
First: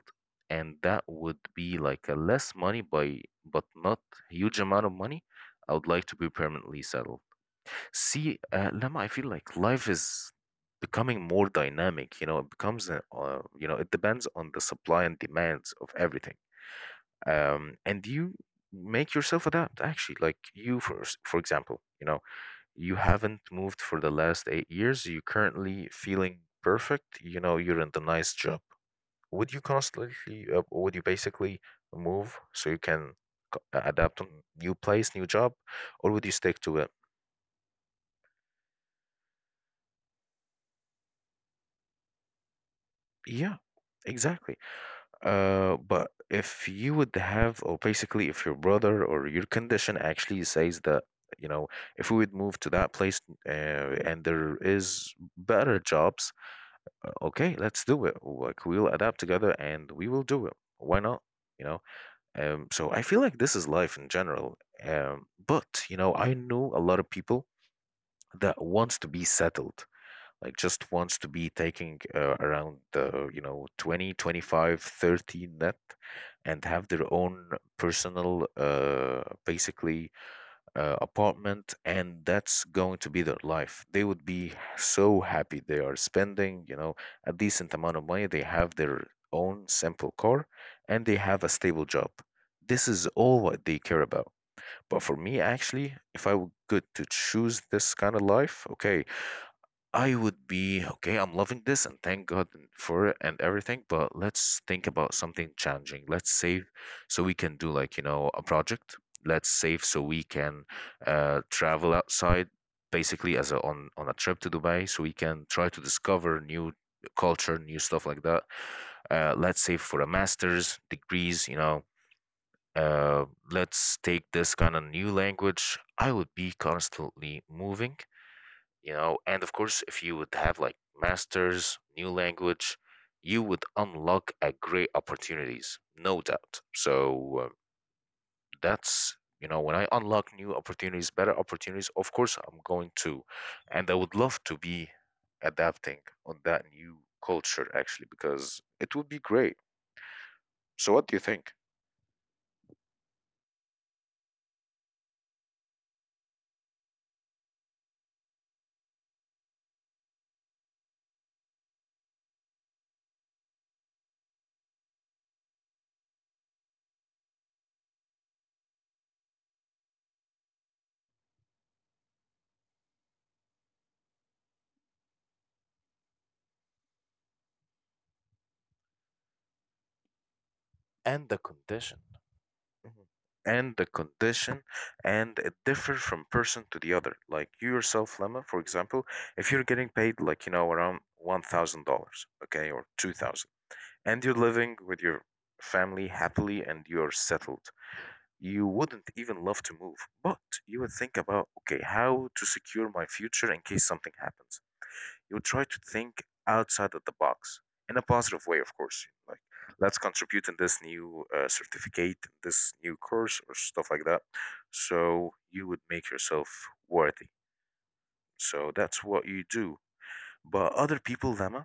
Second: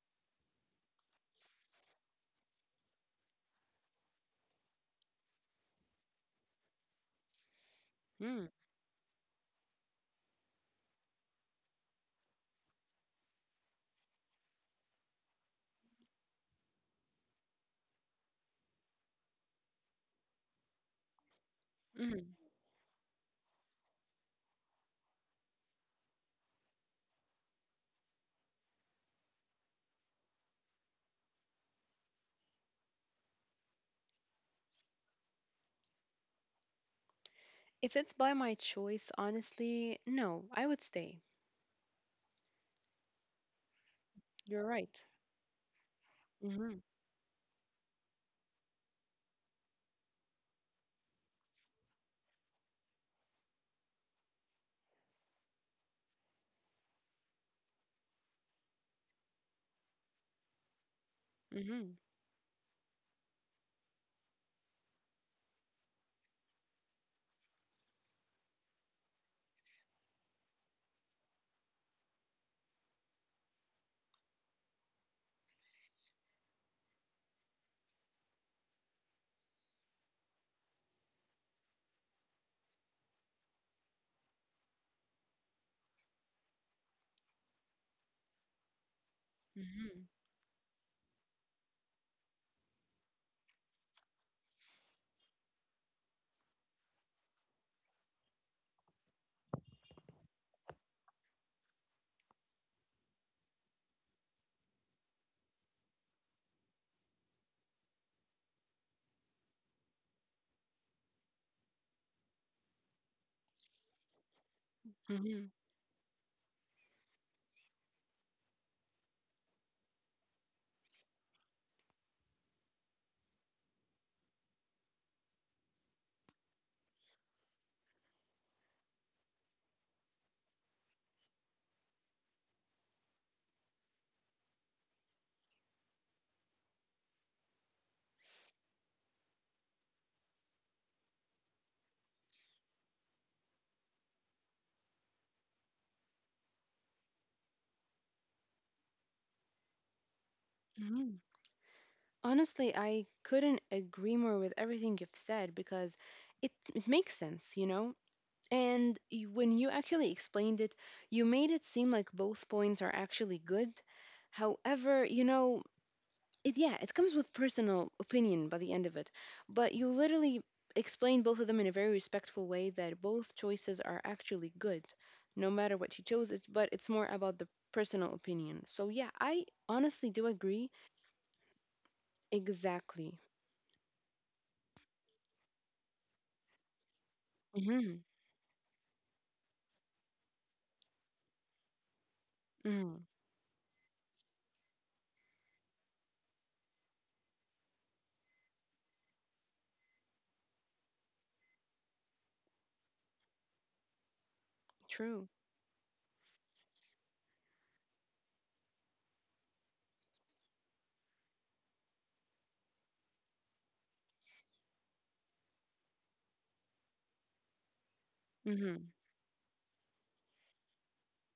and that would be like a less money by but not huge amount of money, I would like to be permanently settled. See,
Mm.
uh, Lama, I feel like life is becoming more dynamic. You know, it becomes a, uh, you know, it depends on the supply and demands of everything. Um, and you make yourself adapt. Actually, like you, for s- for example, you know,
Mm.
you haven't moved for the last eight years. You're currently feeling perfect. You know, you're in the nice job. Would you constantly uh, would you basically move so you can c- uh, adapt on new place, new job? Or would you stick to it?
If it's by my choice, honestly, no, I would stay.
Yeah, exactly.
You're right.
Uh but if you
Mm-hmm.
would have or basically if your brother or your condition actually says that, you know, if we would move to that place, uh, and there is better jobs. Uh, okay, let's do it, like, we'll adapt together and we will do it. Why not, you know?
Mm-hmm.
Um, so I feel like this is life in general. Um, but, you know, I know a lot of people that wants to be settled, like just wants to be taking uh, around the, you know, twenty, twenty five, thirty twenty five, net, and have their own personal, uh, basically uh, apartment. And that's going to be their life. They would be so happy. They are spending, you know, a decent amount of money. They have their own simple car and they have a stable job. This is all what they care about. But for me, actually, if I were good to choose this kind of life, okay, I would be okay. I'm loving this and thank God for it and everything, but let's think about something challenging. Let's save so we can do, like, you know, a project. Let's save so we can, uh, travel outside, basically as a on on a trip to Dubai, so we can try to
Mm-hmm.
discover new culture, new stuff like that. Uh, let's save for a master's degrees, you know. Uh, let's take this kind of new language. I would be constantly moving, you know. And of course, if you would have like masters, new language, you would unlock a great opportunities, no doubt. So, um, that's, you know, when I unlock new opportunities, better opportunities, of course, I'm going to, and I would love to be adapting on that new culture actually, because it would be great. So what do you think?
Mm-hmm. Honestly, I couldn't agree more with everything you've said, because it, it makes sense, you know? And y- when you actually explained it, you made it seem like both points are actually good. However, you know, it, yeah, it comes with personal opinion by the end of it. But you literally explained both of them in a very respectful way that both choices are actually good, no matter what you chose, it, but it's more about the personal opinion. So, yeah, I honestly do agree
And the condition. Mhm.
exactly.
And the condition. And it differs from person to the other. Like, you yourself, Lemma,
Mhm.
for example, if you're getting paid, like, you know, around one thousand dollars, okay, or
Mm,
two thousand, and you're living with your family happily and you're settled, you wouldn't even love to move. But you would think about, okay, how to secure my future in case something happens. You
true.
try to think outside of the box, in a positive way, of course. Like, let's contribute in this new, uh, certificate, this new course, or stuff like that. So you would make yourself worthy. So that's
Mm-hmm.
what you do. But other people, Lemma,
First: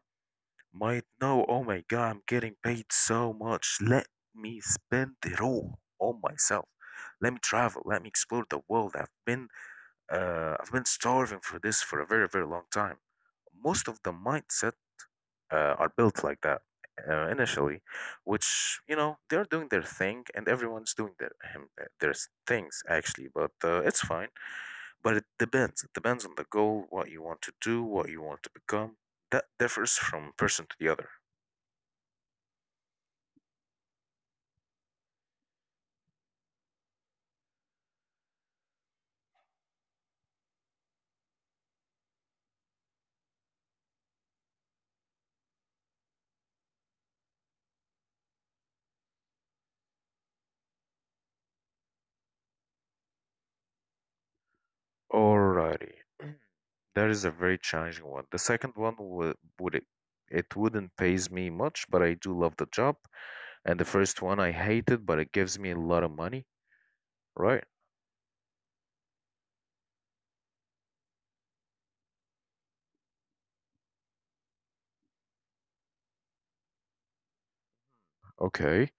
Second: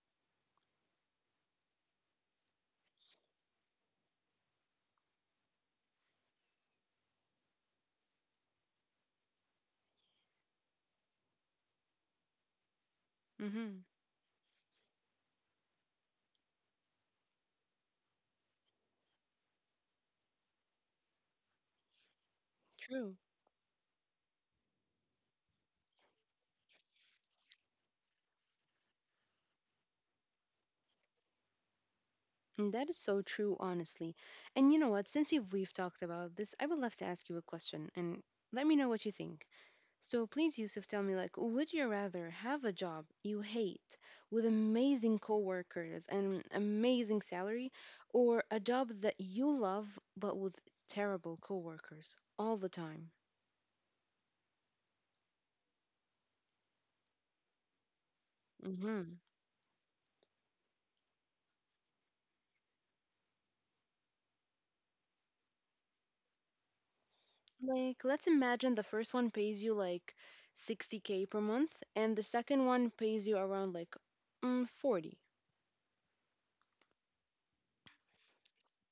might know, oh my God, I'm getting paid so much. Let me spend it all on myself. Let me travel. Let me explore the world. I've been, uh, I've been starving for this for a very, very long time.
Mm-hmm.
Most of the mindset, uh, are built like that, uh, initially, which, you know, they're doing their thing and everyone's doing their him- uh, their s- things
True.
actually, but uh, it's fine. But it depends. It depends on the goal, what you want to do, what you want to become. That differs from person to the other.
And that is so true, honestly. And you know what? Since you've, we've talked about this, I would love to ask you a question and let me know what you think. So please, Yusuf, tell me, like, would you rather have a job you hate with amazing coworkers and amazing salary, or a job that you love but with terrible coworkers all the time?
Alrighty, that is a very challenging one. The second one,
Mm-hmm.
would would it it wouldn't pays me much, but I do love the job. And the first one I hated, but it gives me a lot of money, right?
Like, let's imagine the first one pays you like sixty k per month, and the second one pays you around like mm, forty.
Okay.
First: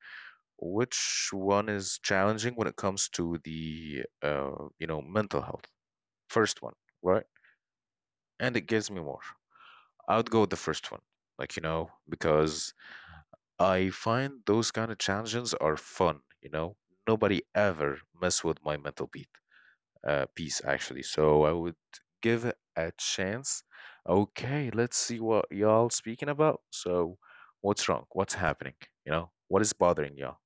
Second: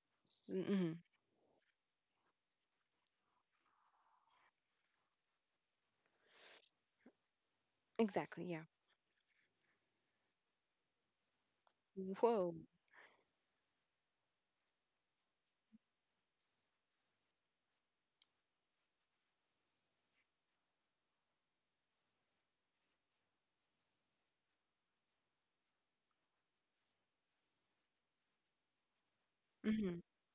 Mm-hmm.
Which one is challenging when it comes to the, uh, you know, mental health? First one, right?
Exactly,
And it
yeah.
gives me more. I would go with the first one. Like, you know,
Whoa.
because I find those kind of challenges are fun, you know? Nobody ever mess with my mental beat, uh, piece actually. So I would give it a chance. Okay, let's see what y'all speaking about. So what's wrong? What's happening? You know, what is
Mm-hmm.
bothering y'all?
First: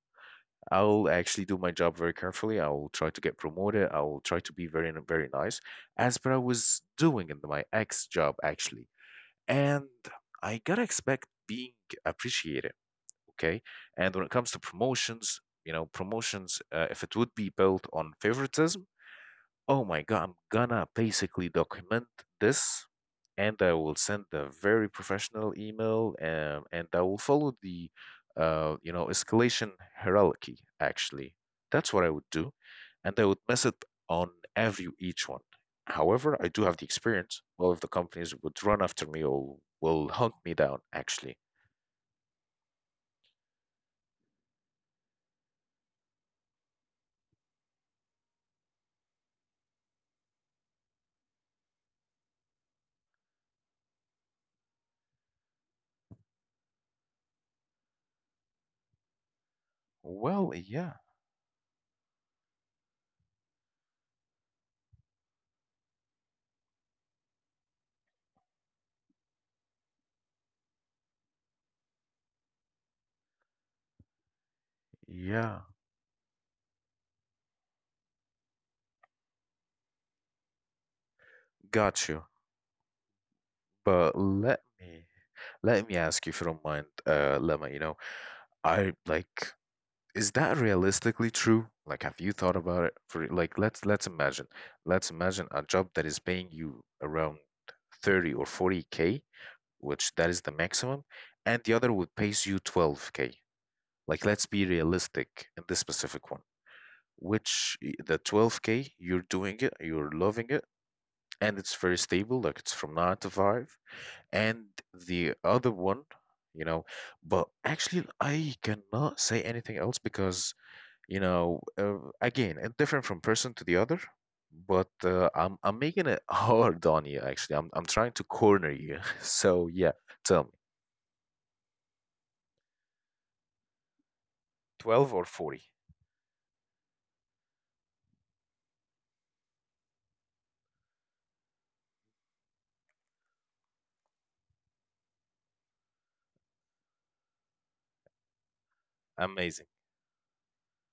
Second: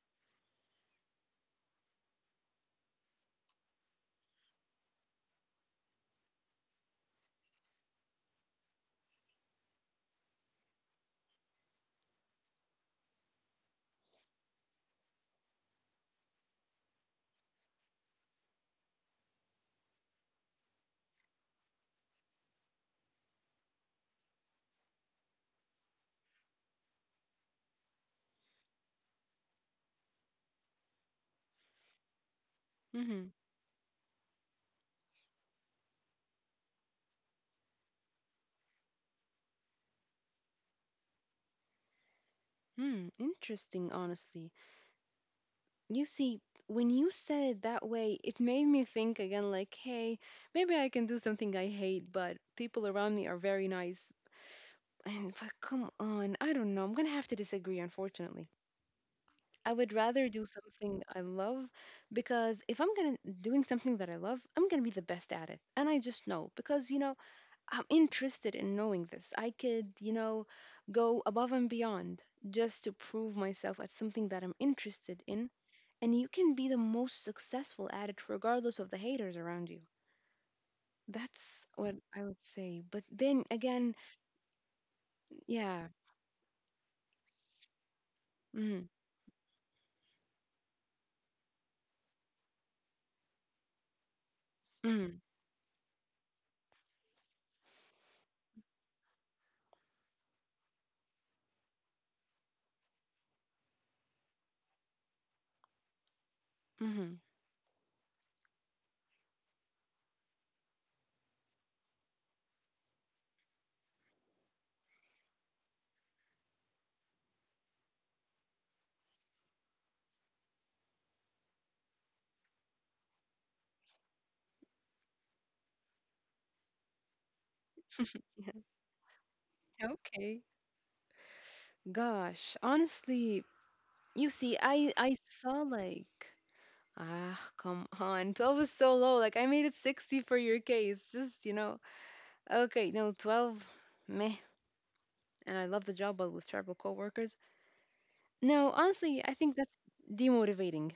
I'll actually do my job very carefully. I will try to get promoted. I will try to be very, very nice, as per I was doing in my ex job, actually. And I gotta expect being appreciated, okay? And when it comes to promotions, you know, promotions, uh, if it would be built on favoritism, oh my God, I'm gonna basically document this, and I will send a very professional email, um, and I will follow the, uh, you know, escalation hierarchy actually. That's what I would do. And I would
Mm-hmm.
mess it on every each one. However, I do have the experience. Well, if the companies would run after me or will hunt me down, actually.
Hmm. Interesting, honestly. You see, when you said it that way, it made me think again, like, hey, maybe I can do something I hate, but people around me are very nice. And but come on, I don't know. I'm gonna have to disagree, unfortunately. I would rather do
Well, yeah,
something I love, because if I'm gonna doing something that I love, I'm gonna be the best at it. And I just know because you know, I'm interested in knowing this. I could, you know, go above and beyond just to prove myself at something that I'm interested in.
yeah,
And you can be the most successful at it regardless of the haters around you. That's what
got
I
you.
would say. But then again,
But let me let
yeah.
me ask you, if you don't mind, uh, Lemma, you know,
Mm,
I like is that realistically true? Like, have you thought about it? For like, let's let's imagine, let's
mm,
imagine a job that is paying you around thirty or forty k, which that is the maximum, and the other would pays you twelve k. Like, let's be realistic in this specific one.
mm.
Which y- the twelve k, you're doing it, you're loving it, and it's very stable, like it's from nine to five. And the other one, you know, but actually, I cannot say anything else because, you know, uh, again, it's different from person to the other, but uh, I'm I'm making it hard on you actually. I'm I'm trying to corner
Yes.
you. So yeah,
Okay.
tell me,
Gosh, honestly, you see, I
twelve
I
or
saw
forty?
like ah come on, twelve is so low. Like I made it sixty for your case. Just you know, okay, no twelve, meh. And I love the job, but with terrible coworkers. No, honestly, I think
Amazing.
that's demotivating.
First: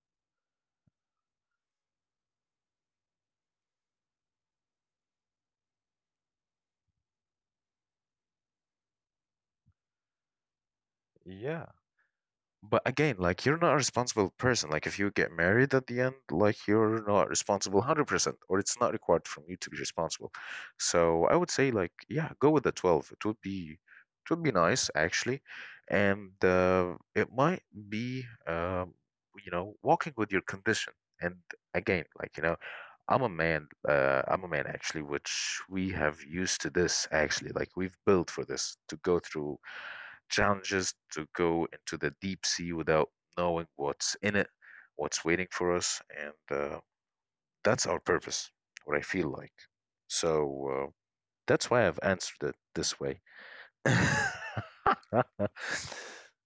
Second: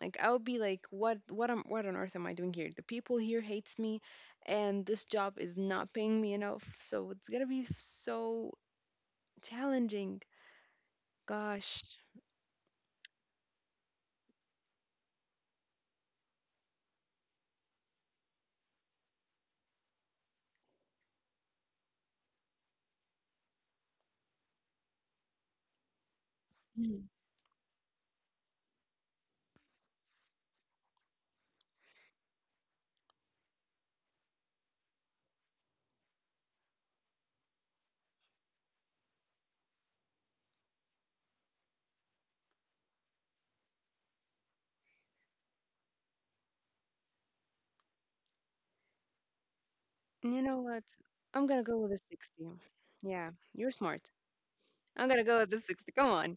Like I would be like, what what am what on earth am I doing here? The people here hates me, and this job is not paying me enough. So it's gonna be so challenging.
Yeah.
Gosh.
But again, like, you're not a responsible person. Like, if you get married at the end, like, you're not responsible a hundred percent, or it's not required from you to be responsible. So I would say, like, yeah, go with the twelve. It would be it would be nice actually. And uh, it might be, um, you know, walking with your condition. And again, like, you know, I'm a man, uh, I'm a man actually, which we have used to this actually. Like, we've built for this to go through challenges, to go into the deep sea without knowing what's in it, what's waiting for us, and uh, that's our purpose, what I feel like.
You know
So
what?
uh,
I'm gonna
that's
go
why
with
I've
the
answered
sixty.
it this way.
Yeah, you're smart. I'm gonna go with the sixty. Come on.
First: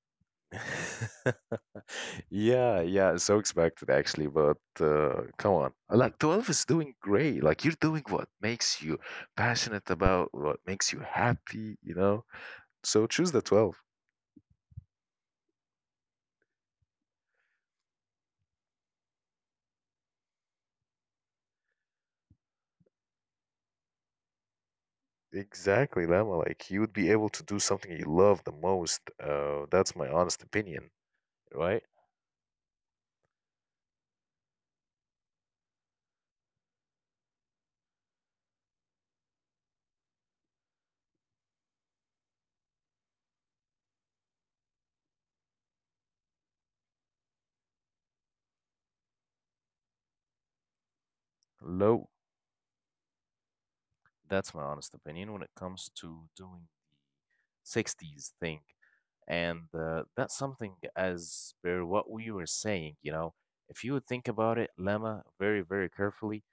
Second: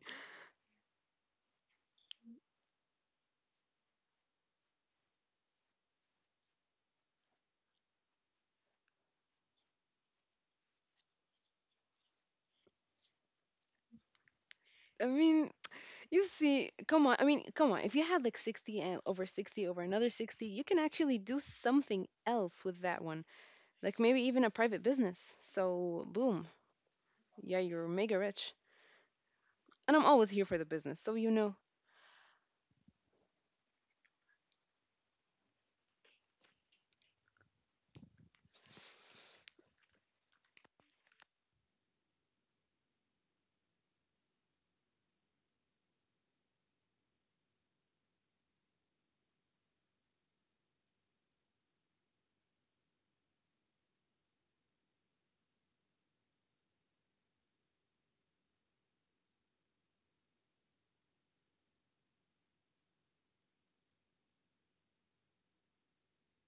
Yeah, yeah, so expected actually, but uh, come on. Like, twelve is doing great. Like, you're doing what makes you passionate about, what makes you happy, you know? So choose the twelve.
I mean, you see, come on. I mean, come on. If you had like sixty and over sixty over another sixty, you can actually do something else with that one. Like maybe even a private business.
Exactly,
So,
Lama.
boom.
Like, you would be able to do
Yeah, you're
something you
mega
love the
rich.
most. Uh, that's
And I'm
my
always
honest
here for the
opinion,
business. So, you know,
right? Low, that's my honest opinion when it comes to doing sixties thing. And uh, that's something as per what we were saying, you know, if you would think about it, Lemma, very, very carefully,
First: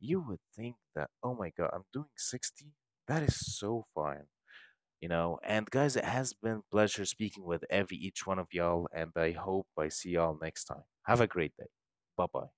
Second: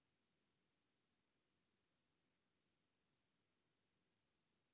you would think that, oh my God, I'm doing sixty. That is so fine. You know. And guys, it has been pleasure speaking with every each one of y'all, and I hope I see y'all next time. Have a great day. Bye bye.